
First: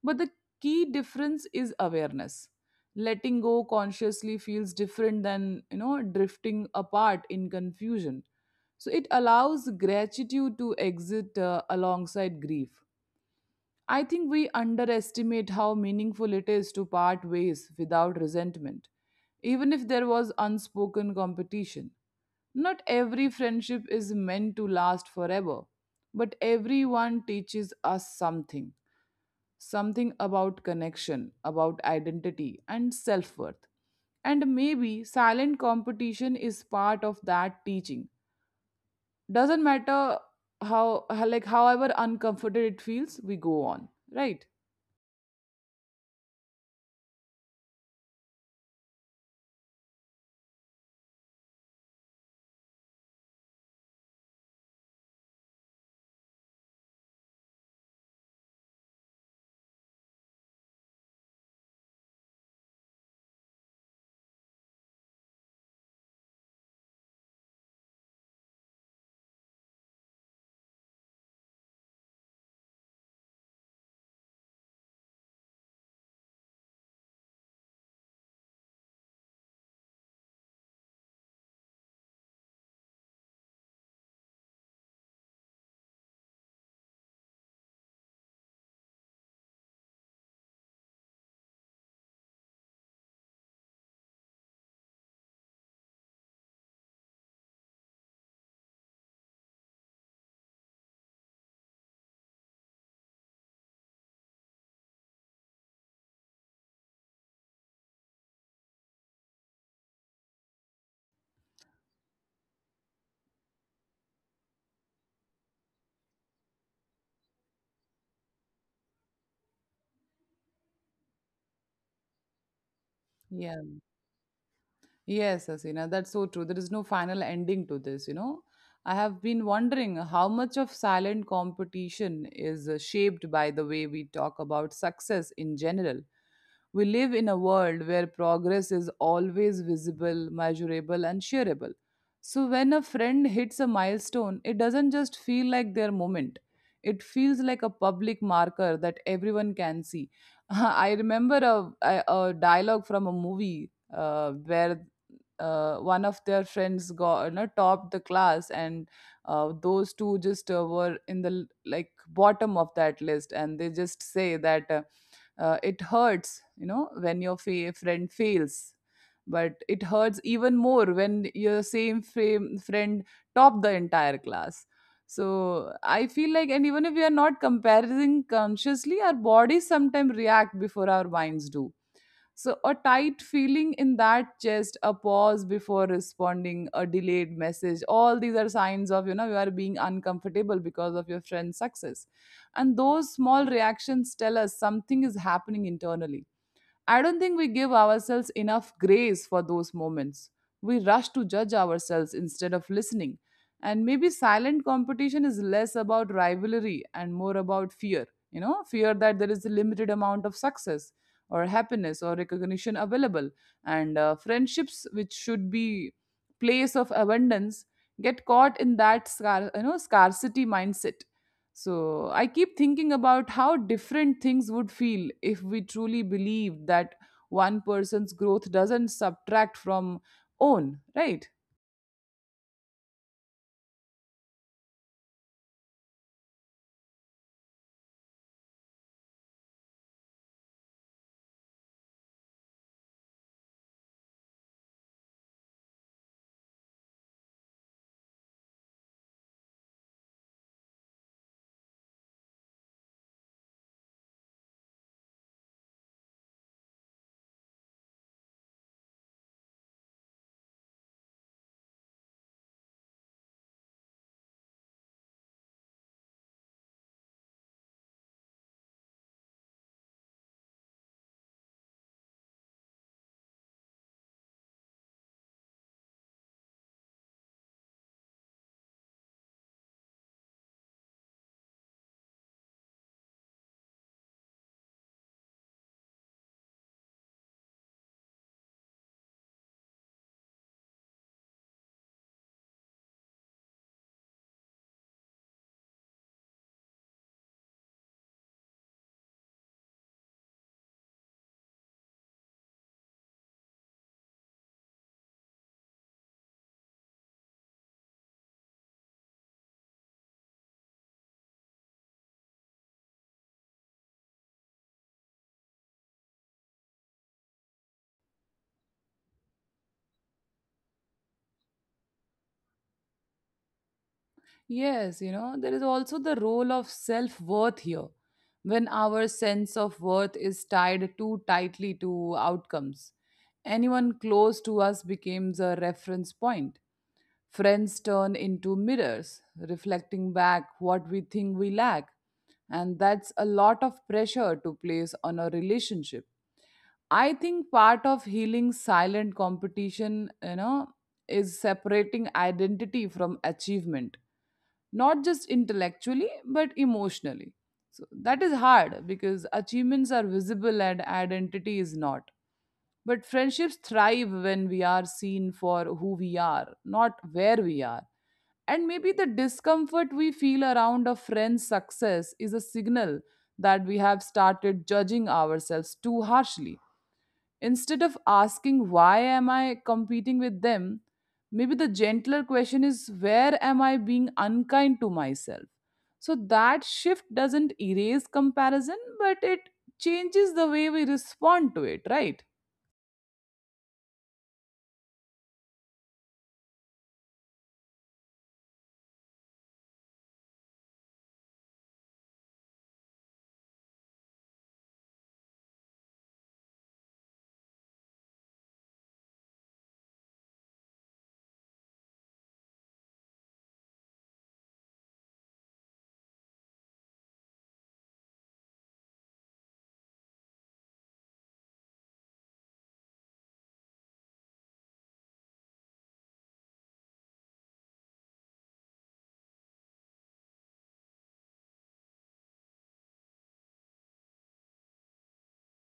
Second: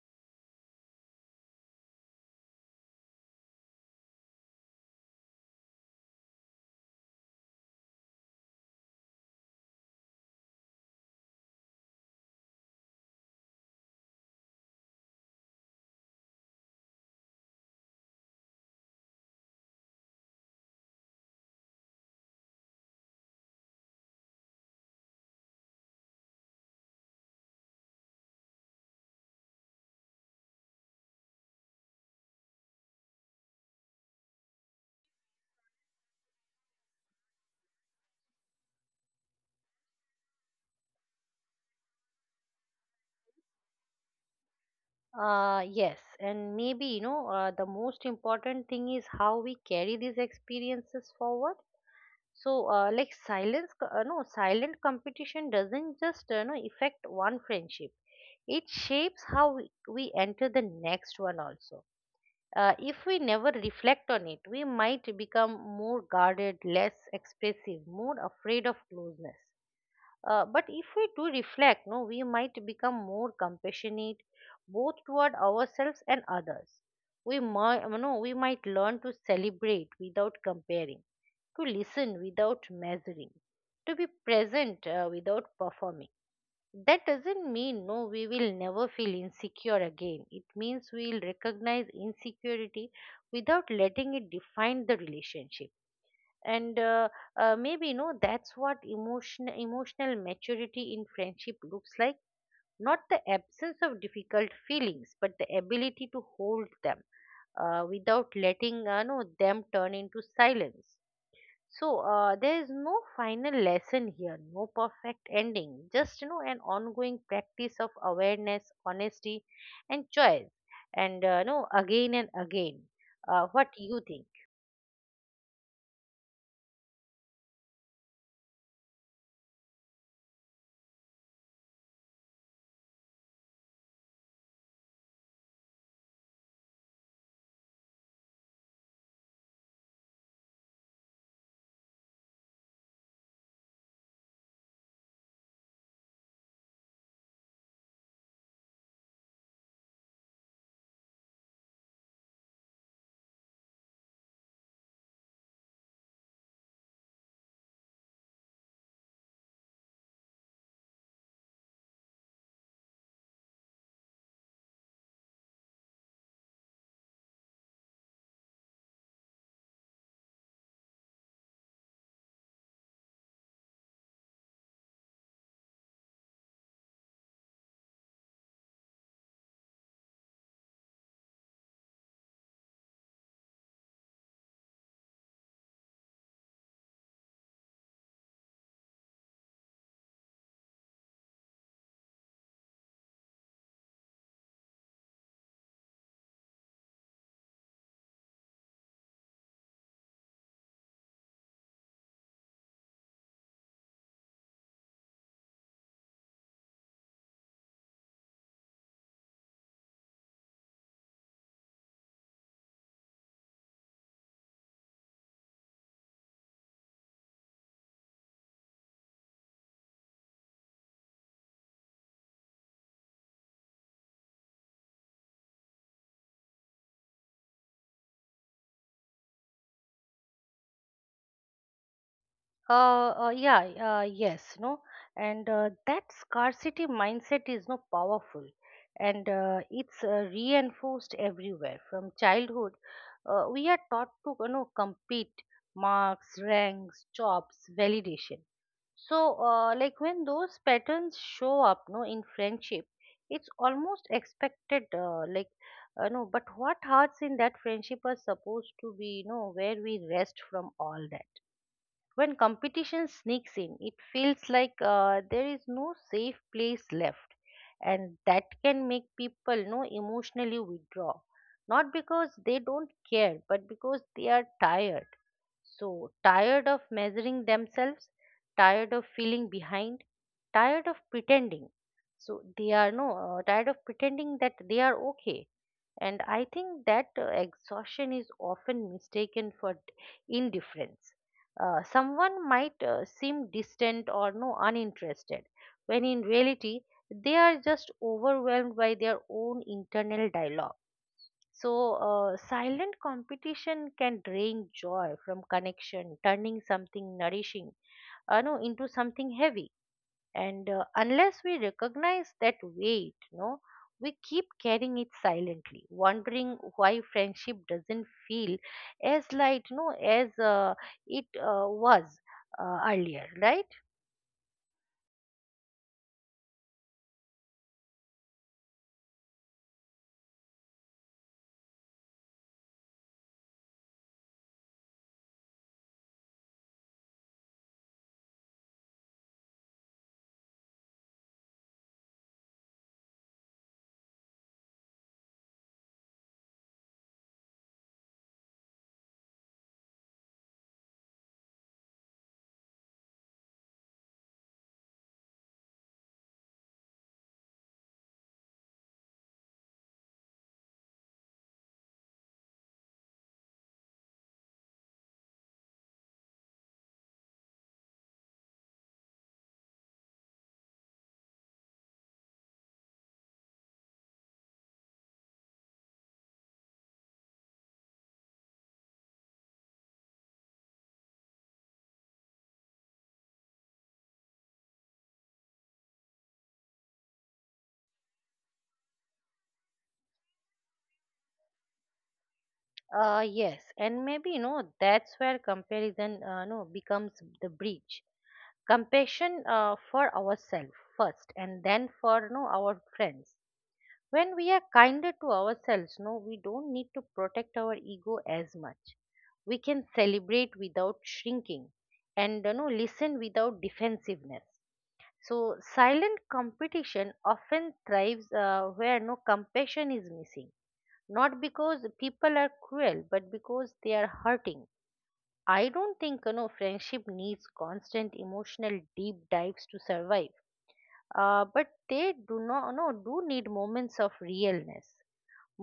Speaker 1: But the key difference is awareness. Letting go consciously feels different than, you know, drifting apart in confusion. So it allows gratitude to exit alongside grief. I think we underestimate how meaningful it is to part ways without resentment, even if there was unspoken competition. Not every friendship is meant to last forever, but everyone teaches us something, something about connection, about identity, and self worth. And maybe silent competition is part of that teaching. Doesn't matter like, however uncomfortable it feels, we go on, right?
Speaker 2: Yes, and maybe, you know, the most important thing is how we carry these experiences forward. So, like no, silent competition doesn't just no affect one friendship; it shapes how we enter the next one also. If we never reflect on it, we might become more guarded, less expressive, more afraid of closeness. But if we do reflect, no, we might become more compassionate, both toward ourselves and others. We might, no, we might learn to celebrate without comparing, to listen without measuring, to be present without performing. That doesn't mean no, we will never feel insecure again. It means we will recognize insecurity without letting it define the relationship. And maybe no, that's what emotion, emotional maturity in friendship looks like. Not the absence of difficult feelings, but the ability to hold them without letting no, them turn into silence. So there is no final lesson here, no perfect ending, just, you know, an ongoing practice of awareness, honesty, and choice. And no, again and again, what
Speaker 1: Yeah.
Speaker 2: do you think?
Speaker 1: Yes, Asina, that's so true. There is no final ending to this, you know. I have been wondering how much of silent competition is shaped by the way we talk about success in general. We live in a world where progress is always visible, measurable, and shareable. So when a friend hits a milestone, it doesn't just feel like their moment. It feels like a public marker that everyone can see. I remember a dialogue from a movie where one of their friends got, you know, topped the class, and those two just were in the like bottom of that list, and they just say that it hurts, you know, when your friend fails, but it hurts even more when your same fame friend top the entire class. So I feel like, and even if we are not comparing consciously, our bodies sometimes react before our minds do. So, a tight feeling in that chest, a pause before responding, a delayed message, all these are signs of, you know, you are being uncomfortable because of your friend's success. And those small reactions tell us something is happening internally. I don't think we give ourselves enough grace for those moments. We rush to judge ourselves instead of listening. And maybe silent competition is less about rivalry and more about fear, you know, fear that there is a limited amount of success or happiness or recognition available. And friendships, which should be place of abundance, get caught in that you know, scarcity mindset. So I keep thinking about how different things would feel if we truly believed that one person's growth doesn't subtract from own, right?
Speaker 2: Yeah, yes, no, and that scarcity mindset is no powerful, and it's reinforced everywhere. From childhood, we are taught to, you know, compete. Marks, ranks, jobs, validation. So, like when those patterns show up, no, in friendship, it's almost expected. Like, no, but what hearts in that friendship are supposed to be, you know, where we rest from all that. When competition sneaks in, it feels like there is no safe place left, and that can make people, you know, emotionally withdraw. Not because they don't care, but because they are tired. So tired of measuring themselves, tired of feeling behind, tired of pretending. So they are no tired of pretending that they are okay. And I think that exhaustion is often mistaken for indifference. Someone might seem distant or no uninterested, when in reality they are just overwhelmed by their own internal dialogue. So silent competition can drain joy from connection, turning something nourishing no into something heavy. And unless we recognize that weight, no, we keep carrying it silently, wondering why friendship doesn't feel as light, no, as it was earlier, right?
Speaker 1: Yes, you know, there is also the role of self worth here. When our sense of worth is tied too tightly to outcomes, anyone close to us becomes a reference point. Friends turn into mirrors, reflecting back what we think we lack. And that's a lot of pressure to place on a relationship. I think part of healing silent competition, you know, is separating identity from achievement, not just intellectually, but emotionally. So that is hard because achievements are visible and identity is not. But friendships thrive when we are seen for who we are, not where we are. And maybe the discomfort we feel around a friend's success is a signal that we have started judging ourselves too harshly. Instead of asking, why am I competing with them? Maybe the gentler question is, where am I being unkind to myself? So that shift doesn't erase comparison, but it changes the way we respond to it, right?
Speaker 2: Yes, and maybe, you know, that's where comparison no becomes the bridge. Compassion for ourselves first, and then for no our friends. When we are kinder to ourselves, no, we don't need to protect our ego as much. We can celebrate without shrinking, and, you know, listen without defensiveness. So silent competition often thrives where no compassion is missing, not because people are cruel, but because they are hurting. I don't think, you know, friendship needs constant emotional deep dives to survive, but they do not no do need moments of realness.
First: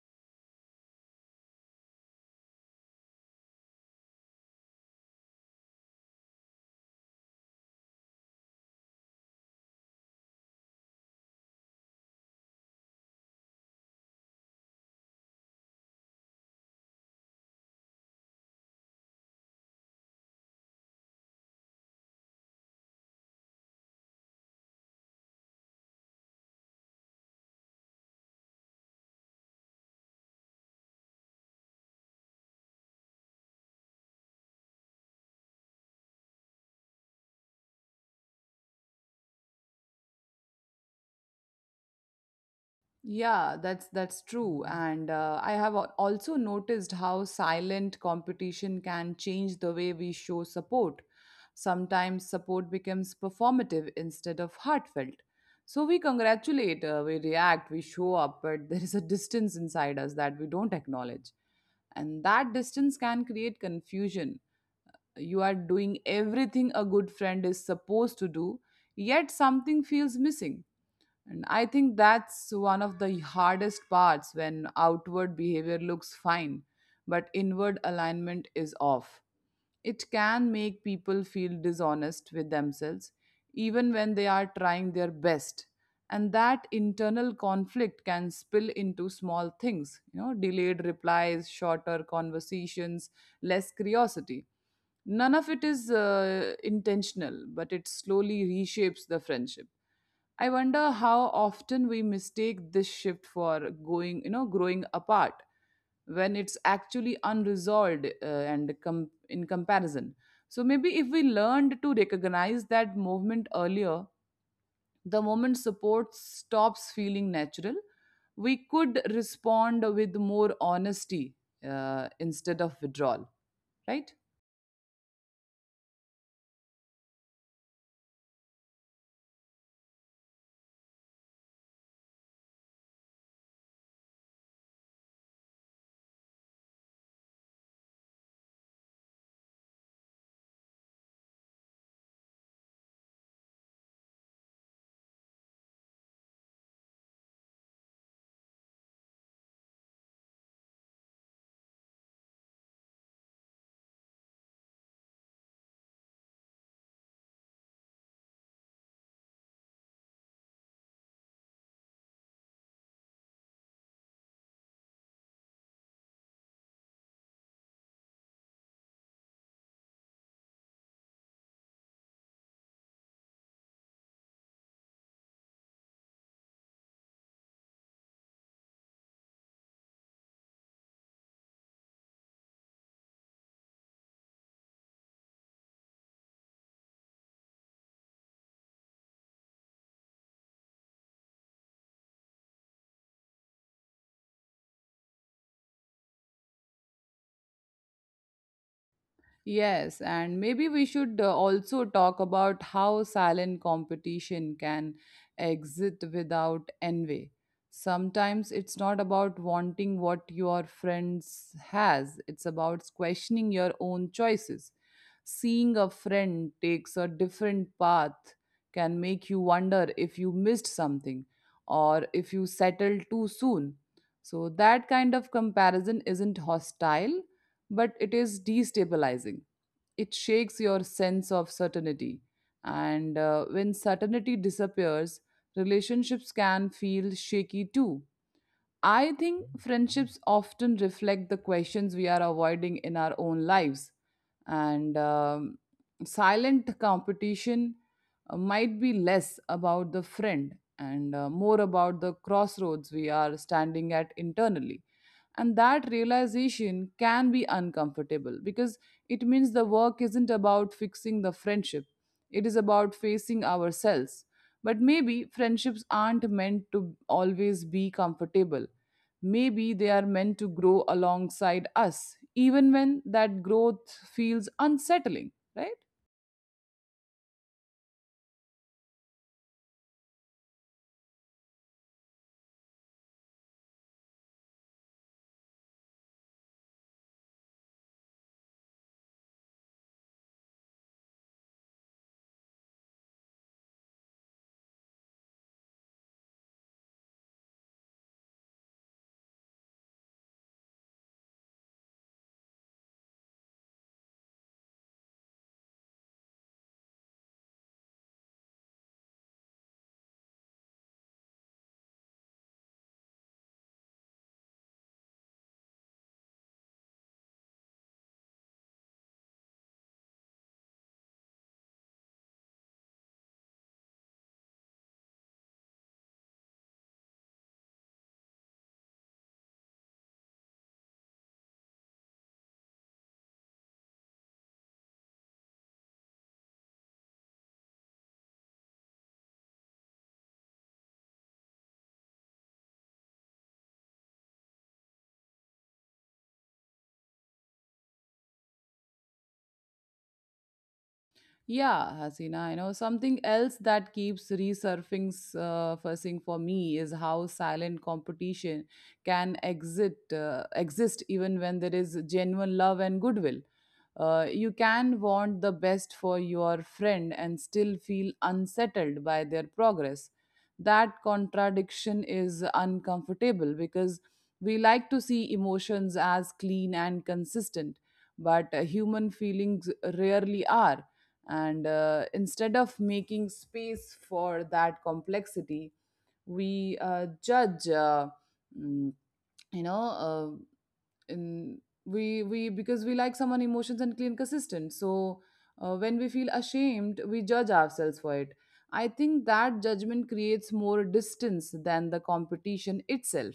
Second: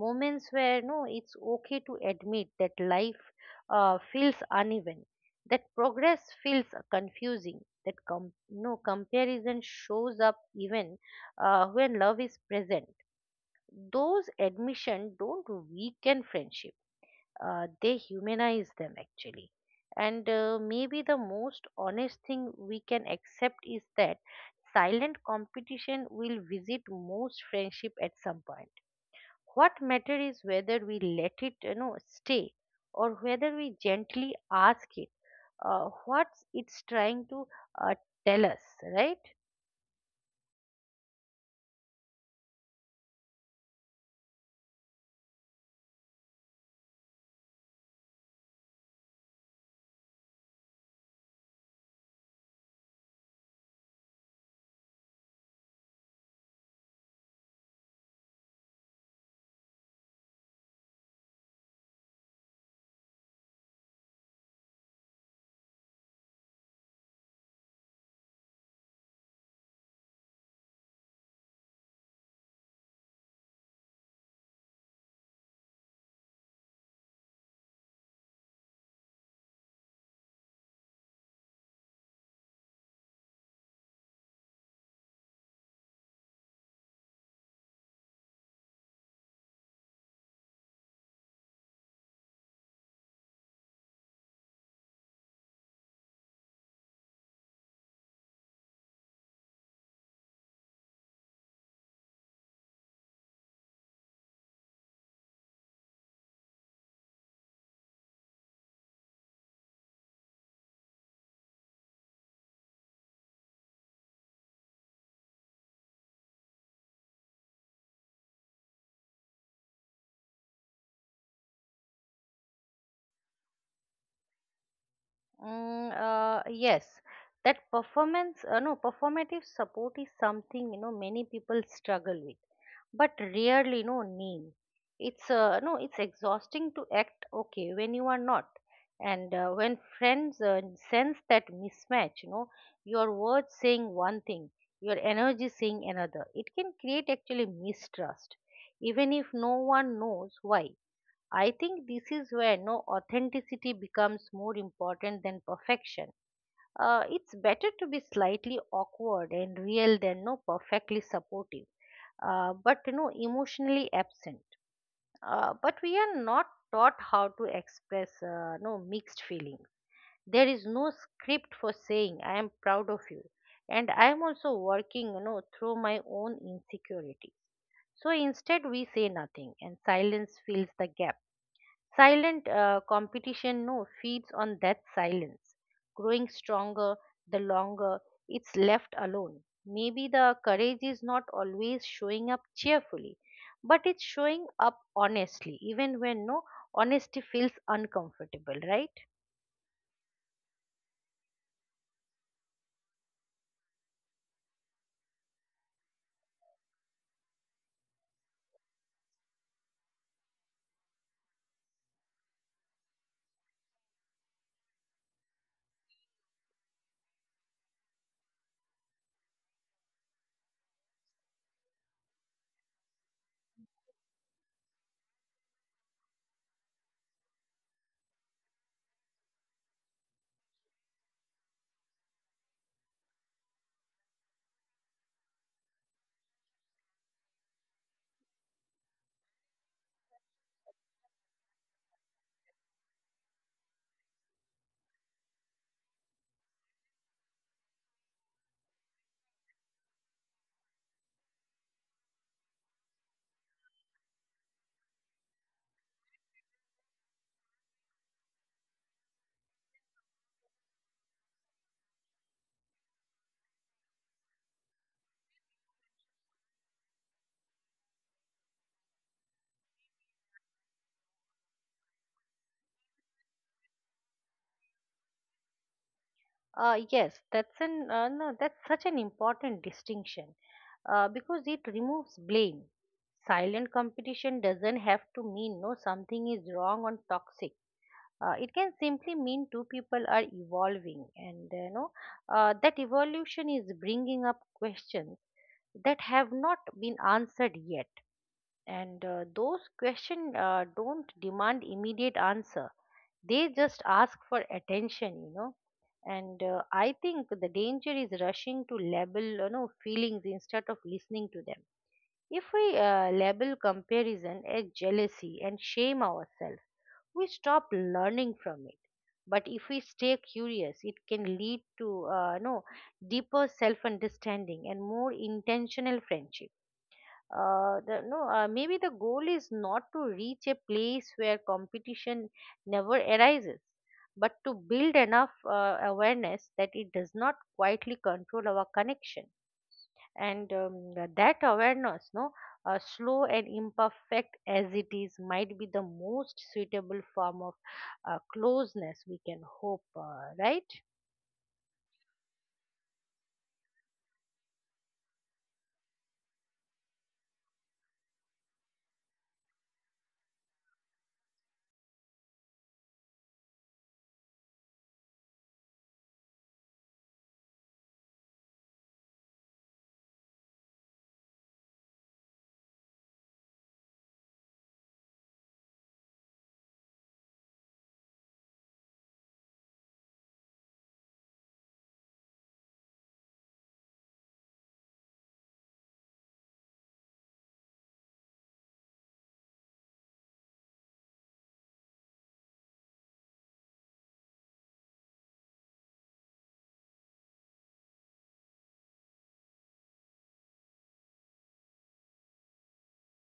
Speaker 2: Moments where no it's okay to admit that life feels uneven, that progress feels confusing, that no comparison shows up even when love is present. Those admission don't weaken friendship, they humanize them, actually. And maybe the most honest thing we can accept is that silent competition will visit most friendship at some point. What matter is whether we let it, you know, stay, or whether we gently ask it what it's trying to uh, tell us, right?
Speaker 1: Yeah, that's true. And I have also noticed how silent competition can change the way we show support. Sometimes support becomes performative instead of heartfelt. So we congratulate, we react, we show up, but there is a distance inside us that we don't acknowledge. And that distance can create confusion. You are doing everything a good friend is supposed to do, yet something feels missing. And I think that's one of the hardest parts, when outward behavior looks fine, but inward alignment is off. It can make people feel dishonest with themselves, even when they are trying their best. And that internal conflict can spill into small things, you know, delayed replies, shorter conversations, less curiosity. None of it is intentional, but it slowly reshapes the friendship. I wonder how often we mistake this shift for growing apart when it's actually unresolved in comparison. So maybe if we learned to recognize that movement earlier, the moment support stops feeling natural, we could respond with more honesty instead of withdrawal, right?
Speaker 2: Yes. That performance no, performative support is something, you know, many people struggle with but rarely no name. It's no, it's exhausting to act okay when you are not. And when friends sense that mismatch, you know, your words saying one thing, your energy saying another, it can create actually mistrust, even if no one knows why. I think this is where no authenticity becomes more important than perfection. It's better to be slightly awkward and real than no perfectly supportive, but, you know, emotionally absent. But we are not taught how to express no mixed feelings. There is no script for saying I am proud of you, and I am also working, you know, through my own insecurity. So instead we say nothing, and silence fills the gap. Silent competition, no, feeds on that silence, growing stronger the longer it's left alone. Maybe the courage is not always showing up cheerfully, but it's showing up honestly, even when no honesty feels uncomfortable, right?
Speaker 1: Yes, and maybe we should also talk about how silent competition can exist without envy. Sometimes it's not about wanting what your friends has, it's about questioning your own choices. Seeing a friend takes a different path can make you wonder if you missed something or if you settled too soon. So, that kind of comparison isn't hostile, but it is destabilizing. It shakes your sense of certainty. And when certainty disappears, relationships can feel shaky too. I think friendships often reflect the questions we are avoiding in our own lives. And silent competition might be less about the friend and more about the crossroads we are standing at internally. And that realization can be uncomfortable because it means the work isn't about fixing the friendship, it is about facing ourselves. But maybe friendships aren't meant to always be comfortable. Maybe they are meant to grow alongside us, even when that growth feels unsettling, right?
Speaker 2: Yes, that's an no, that's such an important distinction because it removes blame. Silent competition doesn't have to mean no something is wrong or toxic. It can simply mean two people are evolving, and you know, that evolution is bringing up questions that have not been answered yet. And those questions don't demand immediate answer; they just ask for attention, you know. And I think the danger is rushing to label, you know, feelings instead of listening to them. If we label comparison as jealousy and shame ourselves, we stop learning from it. But if we stay curious, it can lead to no deeper self-understanding and more intentional friendship. The, no, maybe the goal is not to reach a place where competition never arises, but to build enough awareness that it does not quietly control our connection, and that awareness no slow and imperfect as it is, might be the most suitable form of closeness we can hope right.
Speaker 1: Yeah, Hasina, I know something else that keeps resurfacing fussing for me is how silent competition can exit exist even when there is genuine love and goodwill. You can want the best for your friend and still feel unsettled by their progress. That contradiction is uncomfortable because we like to see emotions as clean and consistent, but human feelings rarely are, and instead of making space for that complexity we judge mm, you know in we because we like someone emotions and clean consistent. So when we feel ashamed we judge ourselves for it. I think that judgment creates more distance than the competition itself,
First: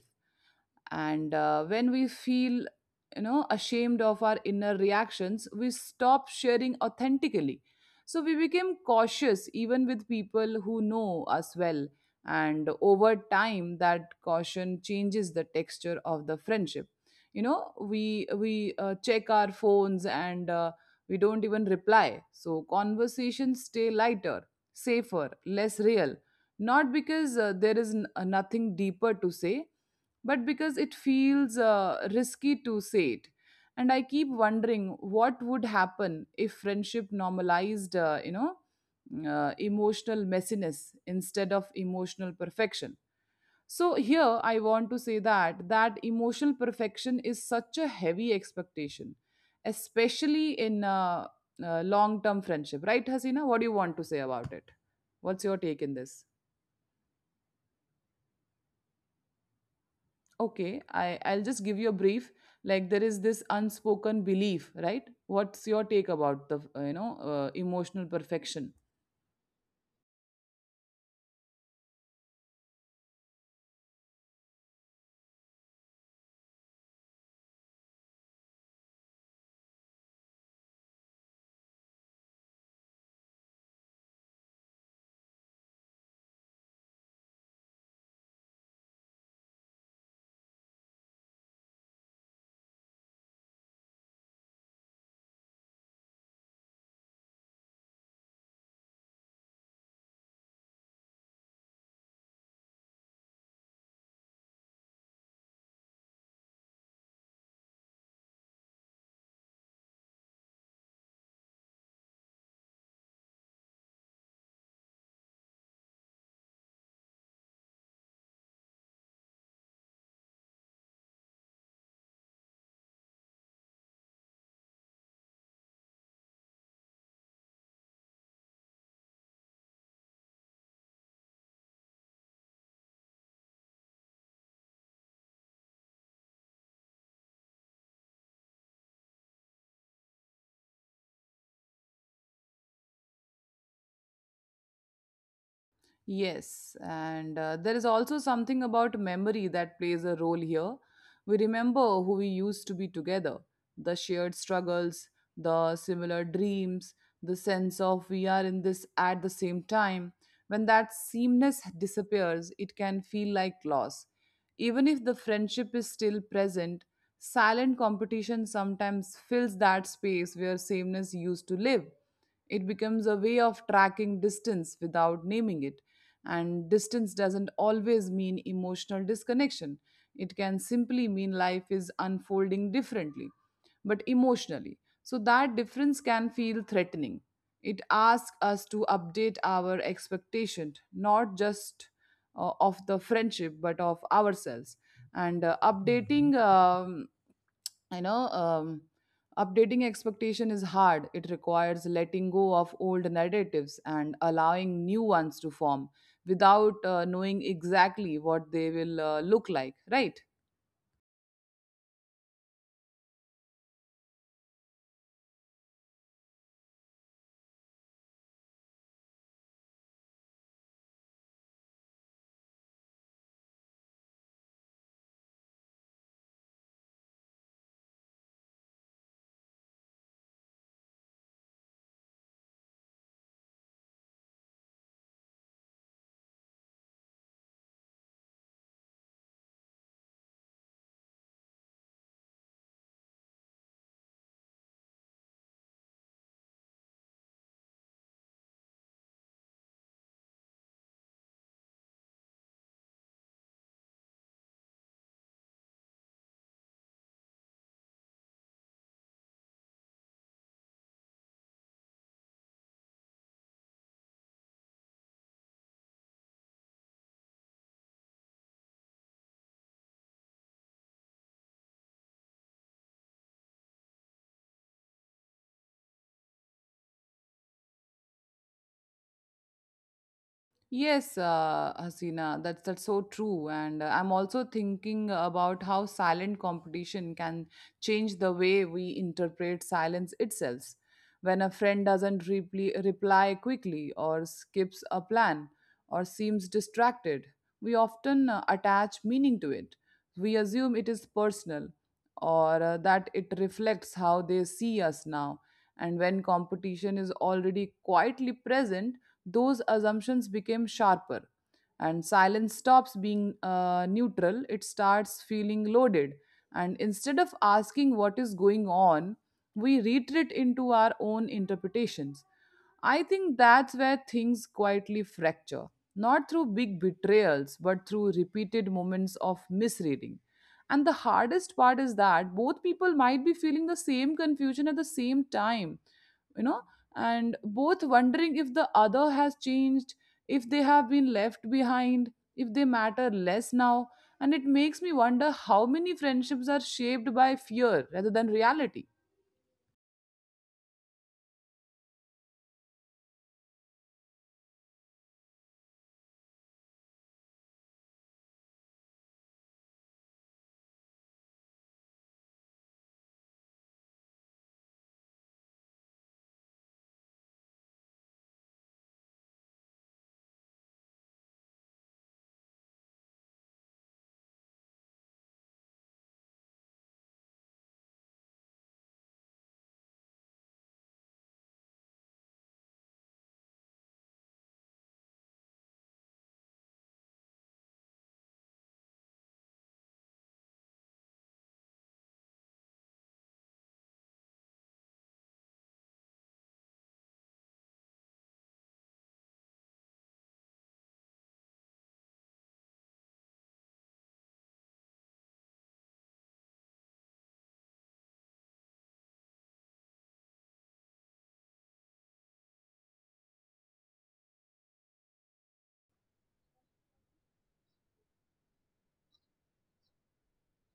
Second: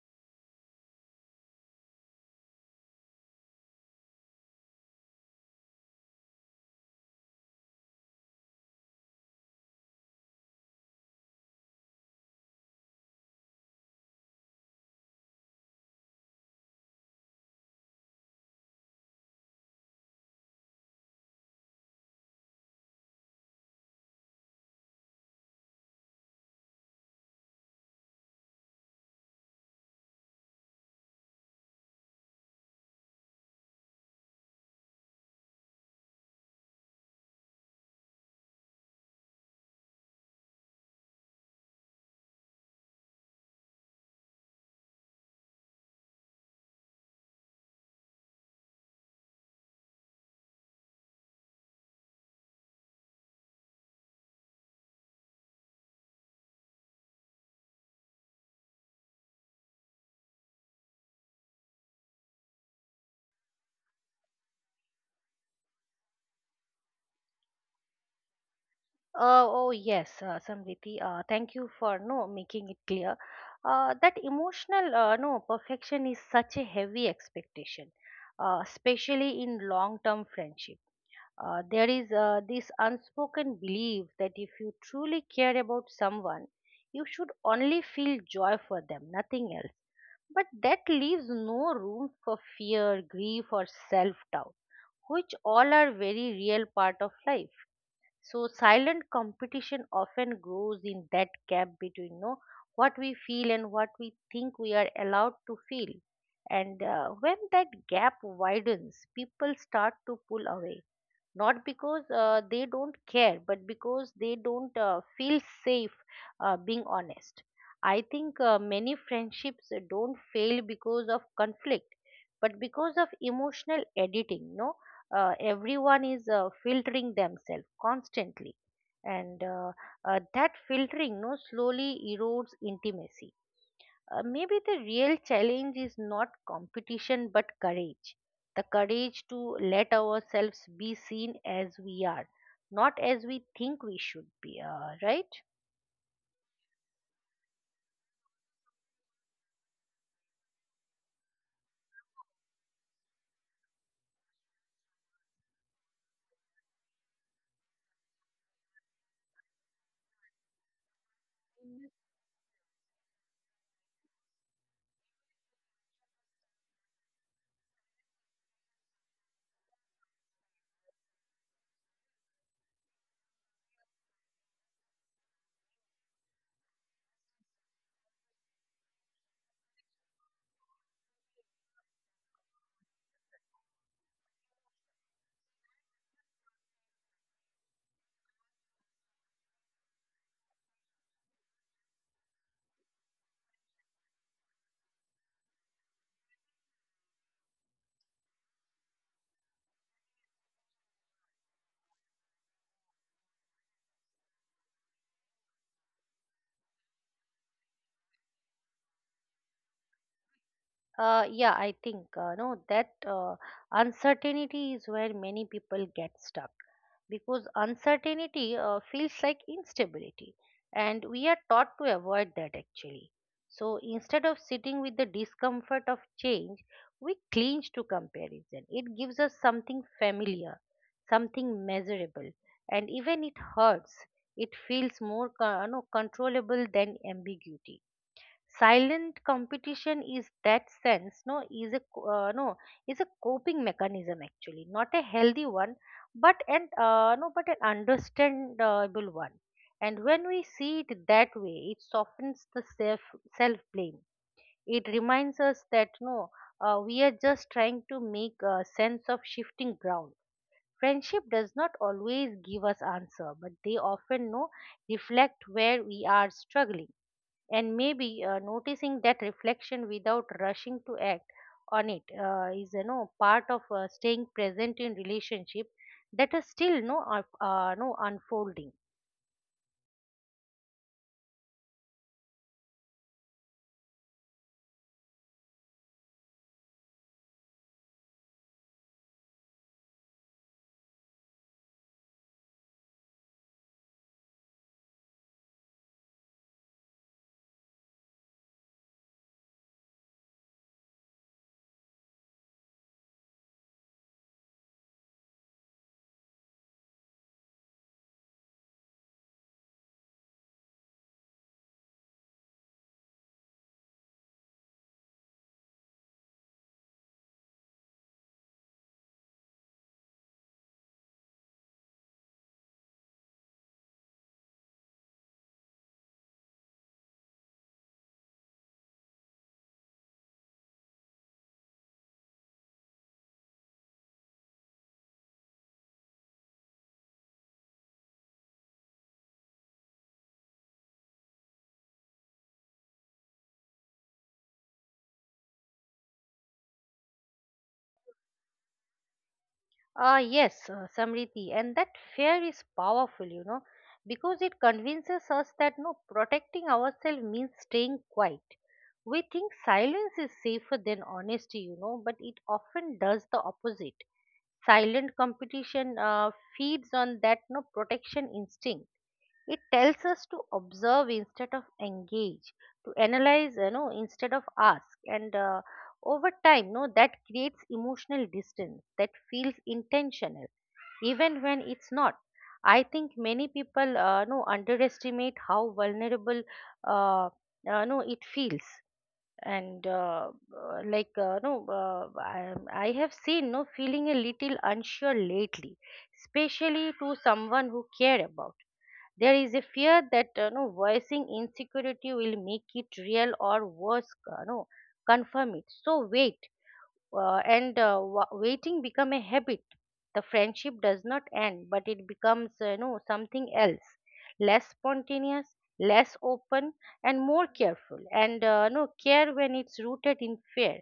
Speaker 1: and when we feel ashamed of our inner reactions we stop sharing authentically. So we became cautious even with people who know us well, and over time that caution changes the texture of the friendship. You know, we check our phones and we don't even reply, so conversations stay lighter, safer, less real. Not because there is nothing deeper to say, but because it feels risky to say it. And I keep wondering what would happen if friendship normalized, emotional messiness instead of emotional perfection. So here I want to say that that emotional perfection is such a heavy expectation, especially in long-term friendship, right, Hasina? What do you want to say about it? What's your take in this? Okay, I'll just give you a brief. Like, there is this unspoken belief, right? What's your take about the emotional perfection?
Speaker 2: Oh yes, Samriti, thank you for no making it clear that emotional no perfection is such a heavy expectation, especially in long term friendship. There is this unspoken belief that if you truly care about someone, you should only feel joy for them, nothing else. But that leaves no room for fear, grief, or self doubt, which all are very real part of life. So, silent competition often grows in that gap between you know, what we feel and what we think we are allowed to feel. And when that gap widens, people start to pull away, not because they don't care, but because they don't feel safe being honest. I think many friendships don't fail because of conflict, but because of emotional editing no Everyone is filtering themselves constantly, and that filtering no slowly erodes intimacy. Maybe the real challenge is not competition but courage. The courage to let ourselves be seen as we are, not as we think we should be, right?
Speaker 1: Yes, and there is also something about memory that plays a role here. We remember who we used to be together, the shared struggles, the similar dreams, the sense of we are in this at the same time. When that sameness disappears, it can feel like loss. Even if the friendship is still present, silent competition sometimes fills that space where sameness used to live. It becomes a way of tracking distance without naming it, and distance doesn't always mean emotional disconnection, it can simply mean life is unfolding differently, but emotionally. So that difference can feel threatening. It asks us to update our expectation, not just of the friendship, but of ourselves. And updating you know updating expectation is hard. It requires letting go of old narratives and allowing new ones to form without knowing exactly what they will look like, right?
Speaker 2: Yeah, I think no that uncertainty is where many people get stuck, because uncertainty feels like instability, and we are taught to avoid that actually. So instead of sitting with the discomfort of change, we cling to comparison. It gives us something familiar, something measurable, and even it hurts. It feels more co- no, controllable than ambiguity. Silent competition is that sense no is a co- no is a coping mechanism, actually, not a healthy one, but an no but an understandable one. And when we see it that way, it softens the self self blame. It reminds us that no we are just trying to make a sense of shifting ground. Friendship does not always give us answer, but they often no reflect where we are struggling. And maybe noticing that reflection, without rushing to act on it, is you know part of staying present in relationship that are still no no unfolding.
Speaker 1: Yes, Hasina, that's so true, and I'm also thinking about how silent competition can change the way we interpret silence itself. When a friend doesn't reply, reply quickly, or skips a plan, or seems distracted, we often attach meaning to it. We assume it is personal, or that it reflects how they see us now. And when competition is already quietly present, those assumptions became sharper, and silence stops being neutral, it starts feeling loaded. And instead of asking what is going on, we retreat into our own interpretations. I think that's where things quietly fracture, not through big betrayals but through repeated moments of misreading. And the hardest part is that both people might be feeling the same confusion at the same time, you know, and both wondering if the other has changed, if they have been left behind, if they matter less now. And it makes me wonder how many friendships are shaped by fear rather than reality.
Speaker 2: Ah, yes, Samriti, and that fear is powerful you know, because it convinces us that no protecting ourselves means staying quiet. We think silence is safer than honesty, you know, but it often does the opposite. Silent competition feeds on that no protection instinct. It tells us to observe instead of engage, to analyze, you know, instead of ask. And over time, no, that creates emotional distance that feels intentional, even when it's not. I think many people, underestimate how vulnerable, uh, no, it feels. And like, no, I have seen, no, feeling a little unsure lately, especially to someone who care about. There is a fear that you know, voicing insecurity will make it real or worse, no, confirm it. So waiting become a habit. The friendship does not end, but it becomes you know something else, less spontaneous, less open, and more careful. And no care, when it's rooted in fear,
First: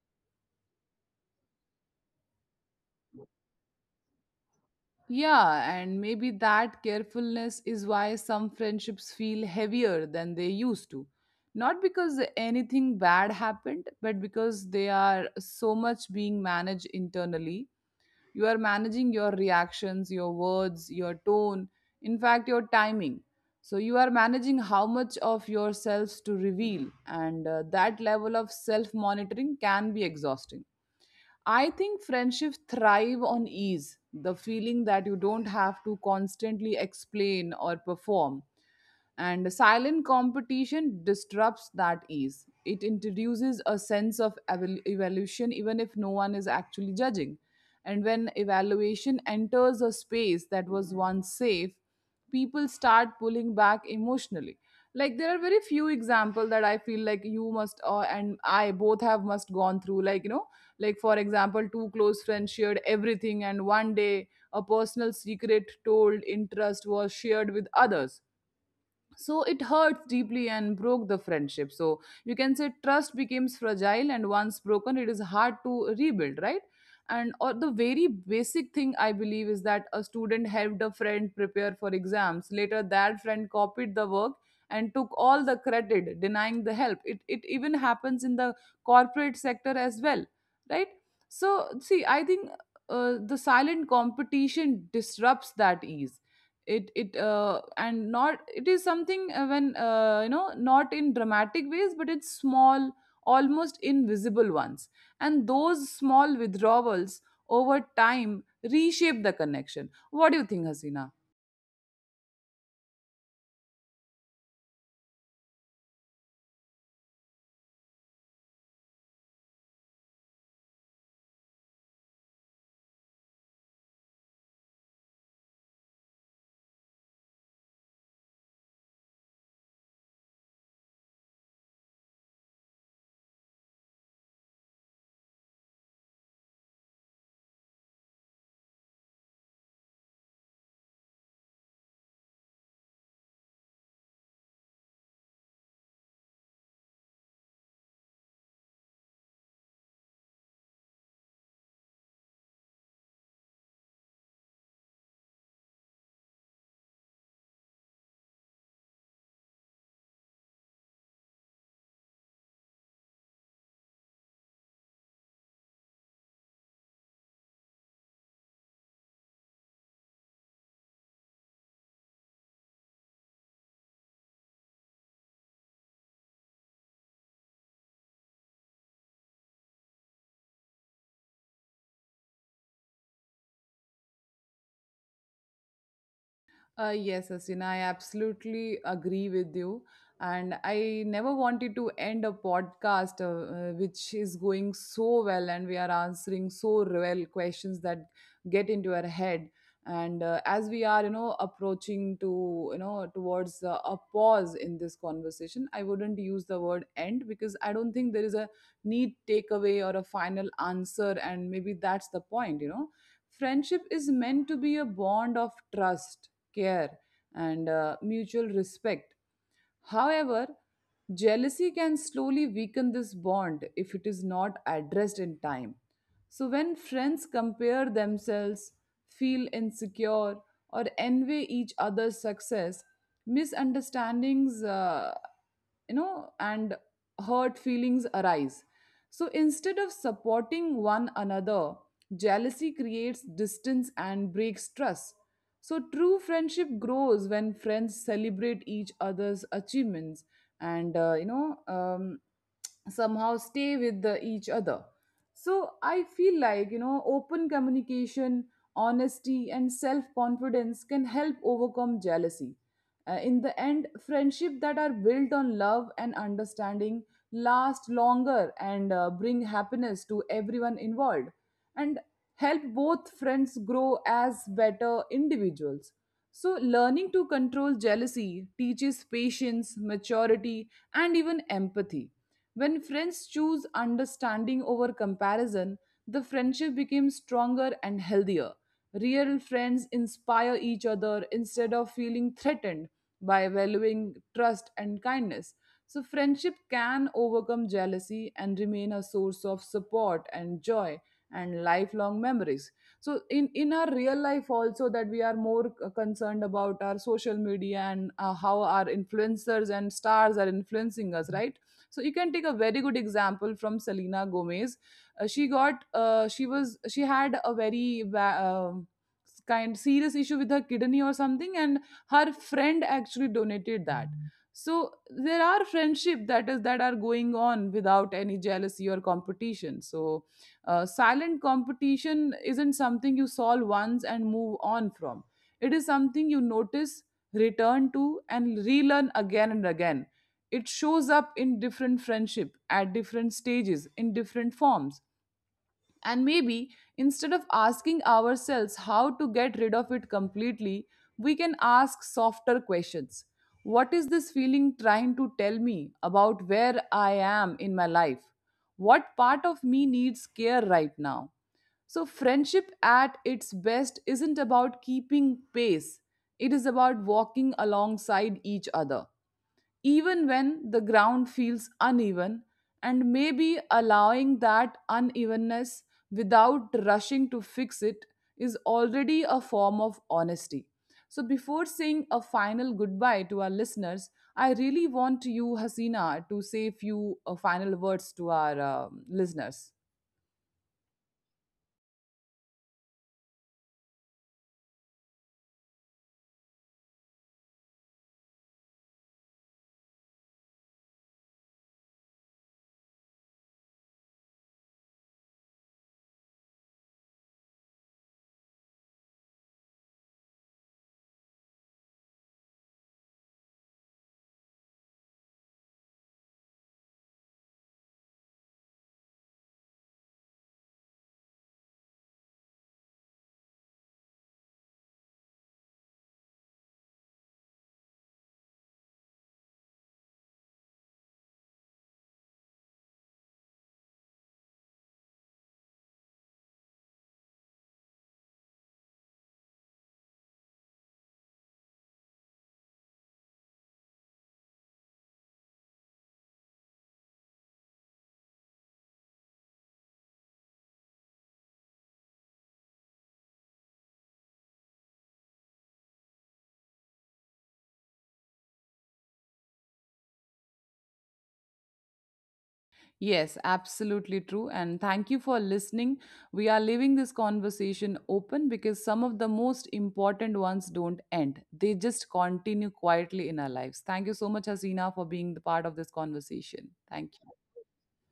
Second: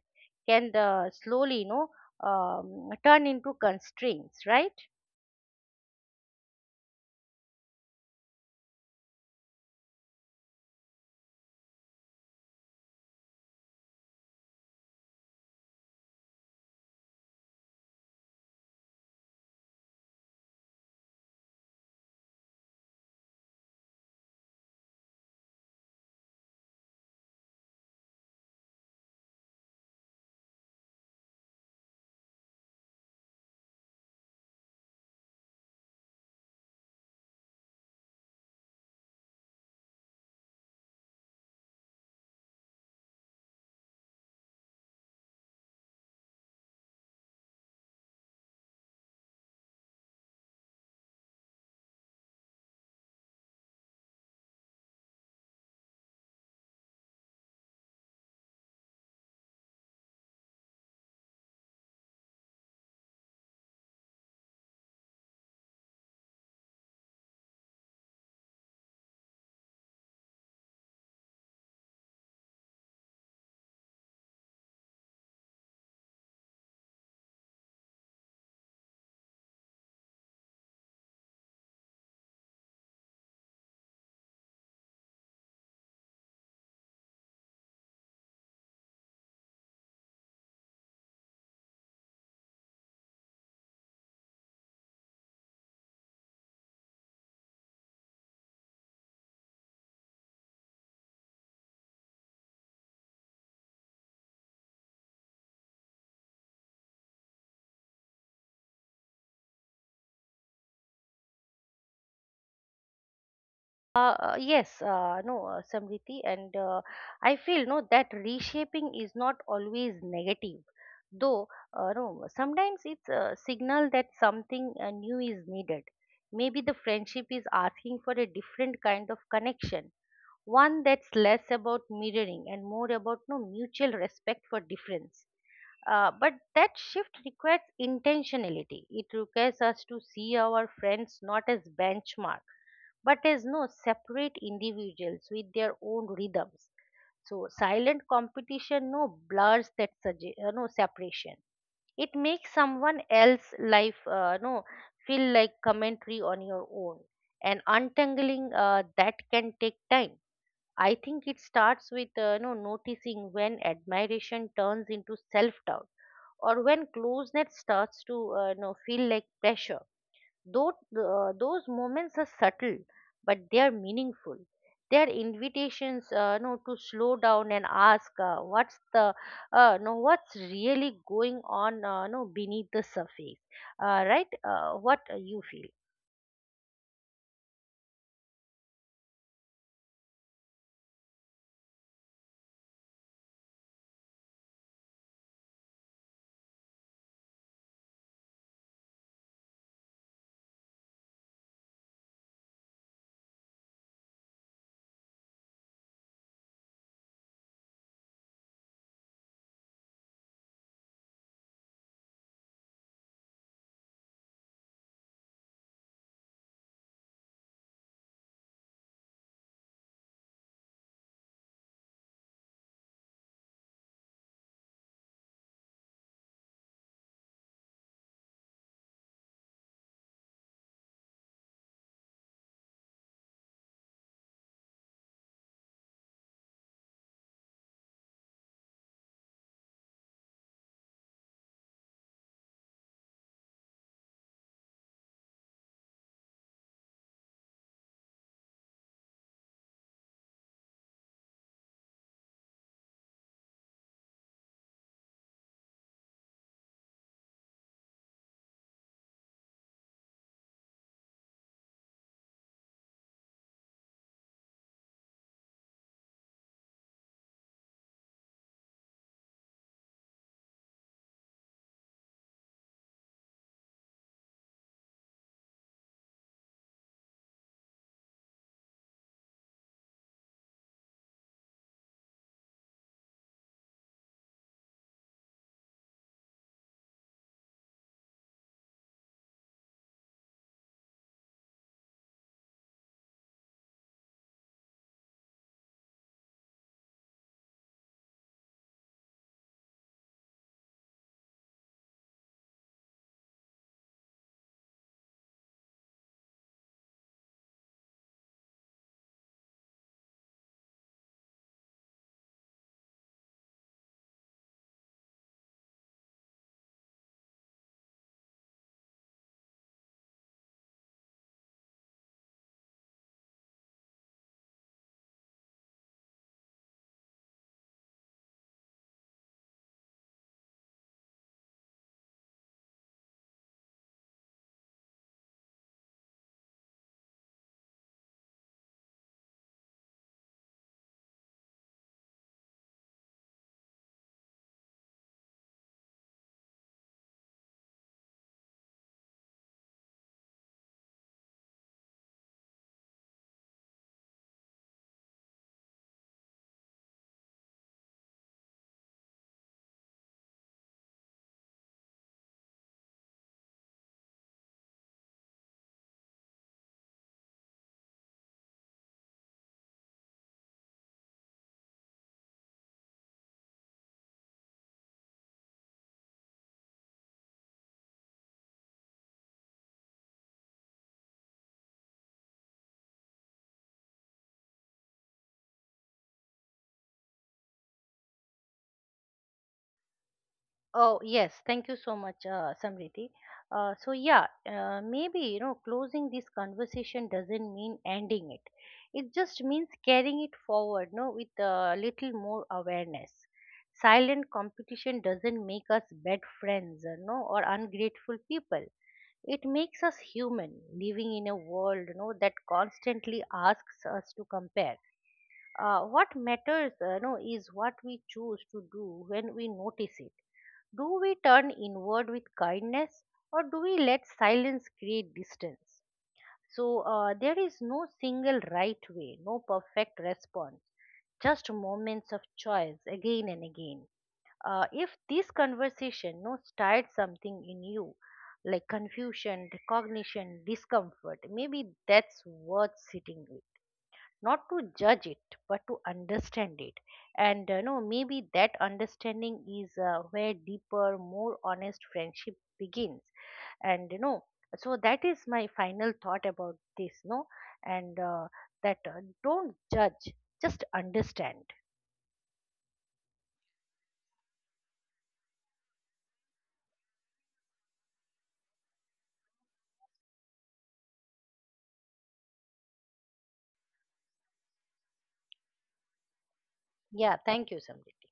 Speaker 2: can slowly you know turn into constraints, right?
Speaker 1: Yeah, and maybe that carefulness is why some friendships feel heavier than they used to. Not because anything bad happened, but because they are so much being managed internally. You are managing your reactions, your words, your tone, in fact, your timing. So, you are managing how much of yourselves to reveal, and that level of self monitoring can be exhausting. I think friendships thrive on ease, the feeling that you don't have to constantly explain or perform. And silent competition disrupts that ease. It introduces a sense of evolution, even if no one is actually judging. And when evaluation enters a space that was once safe, people start pulling back emotionally. Like, there are very few examples that I feel like you must and I both have must gone through. Like, you know, like for example, two close friends shared everything, and one day a personal secret told interest was shared with others, so it hurts deeply and broke the friendship. So you can say trust becomes fragile, and once broken it is hard to rebuild, right? And or the very basic thing I believe is that a student helped a friend prepare for exams, later that friend copied the work and took all the credit, denying the help. It even happens in the corporate sector as well, right? So see, I think the silent competition disrupts that ease. It and not it is something when, you know, not in dramatic ways, but it's small, almost invisible ones. And those small withdrawals over time reshape the connection. What do you think, Hasina?
Speaker 2: Yes, no, Samriti, and I feel that reshaping is not always negative, though no sometimes it's a signal that something new is needed. Maybe the friendship is asking for a different kind of connection, one that's less about mirroring and more about no mutual respect for difference. But that shift requires intentionality. It requires us to see our friends not as benchmark, but as no separate individuals with their own rhythms. So silent competition blurs that sugge- no separation. It makes someone else's life no feel like commentary on your own. And untangling that can take time. I think it starts with no noticing when admiration turns into self doubt, or when closeness starts to you know, feel like pressure. Though those moments are subtle, but they are meaningful. They are invitations, you know, to slow down and ask you know, what's really going on, you know, beneath the surface, right? What you feel?
Speaker 1: Yes, Asina, I absolutely agree with you. And I never wanted to end a podcast which is going so well and we are answering so well questions that get into our head. And as we are, you know, approaching to, you know, towards a pause in this conversation, I wouldn't use the word end because I don't think there is a neat takeaway or a final answer. And maybe that's the point, you know. Friendship is meant to be a bond of trust, care, and mutual respect. However, jealousy can slowly weaken this bond if it is not addressed in time. So, when friends compare themselves, feel insecure, or envy each other's success, misunderstandings, and hurt feelings arise. So, instead of supporting one another, jealousy creates distance and breaks trust. So, true friendship grows when friends celebrate each other's achievements and, somehow stay with the, each other. So I feel like, you know, open communication, honesty, and self confidence can help overcome jealousy. In the end, friendship that are built on love and understanding last longer and bring happiness to everyone involved and help both friends grow as better individuals. So, learning to control jealousy teaches patience, maturity, and even empathy. When friends choose understanding over comparison, the friendship becomes stronger and healthier. Real friends inspire each other instead of feeling threatened. By valuing trust and kindness, So, friendship can overcome jealousy and remain a source of support and joy and lifelong memories. So in our real life also that we are more concerned about our social media and how our influencers and stars are influencing us, right? So you can take a very good example from Selena Gomez. She got she had a very kind serious issue with her kidney or something, and her friend actually donated that. So there are friendship that are going on without any jealousy or competition. So silent competition isn't something you solve once and move on from. It is something you notice, return to, and relearn again and again. It shows up in different friendship, at different stages, in different forms. And maybe instead of asking ourselves how to get rid of it completely, we can ask softer questions. What is this feeling trying to tell me about where I am in my life? What part of me needs care right now? So, friendship at its best isn't about keeping pace, it is about walking alongside each other even when the ground feels uneven, and maybe allowing that unevenness without rushing to fix it is already a form of honesty. So, before saying a final goodbye to our listeners, I really want you, Hasina, to say few final words to our listeners.
Speaker 2: Oh, yes. Thank you so much, Samriti. So, yeah, maybe, you know, closing this conversation doesn't mean ending it. It just means carrying it forward, no, with a little more awareness. Silent competition doesn't make us bad friends, no, or ungrateful people. It makes us human, living in a world, no, that constantly asks us to compare. What matters no, is what we choose to do when we notice it. Do we turn inward with kindness, or do we let silence create distance? So there is no single right way, no perfect response, just moments of choice again and again. If this conversation no started something in you, like confusion, recognition, discomfort, maybe that's worth sitting with, not to judge it but to understand it. And uh, no maybe that understanding is where deeper, more honest friendship begins. And you know, so that is my final thought about this no and that, don't judge, just understand.
Speaker 1: Yes, absolutely true. And thank you for listening. We are leaving this conversation open because some of the most important ones don't end, they just continue quietly in our lives. Thank you so much, Hasina, for being the part of this conversation. Thank
Speaker 2: Yeah,
Speaker 1: you.
Speaker 2: thank you Samrit.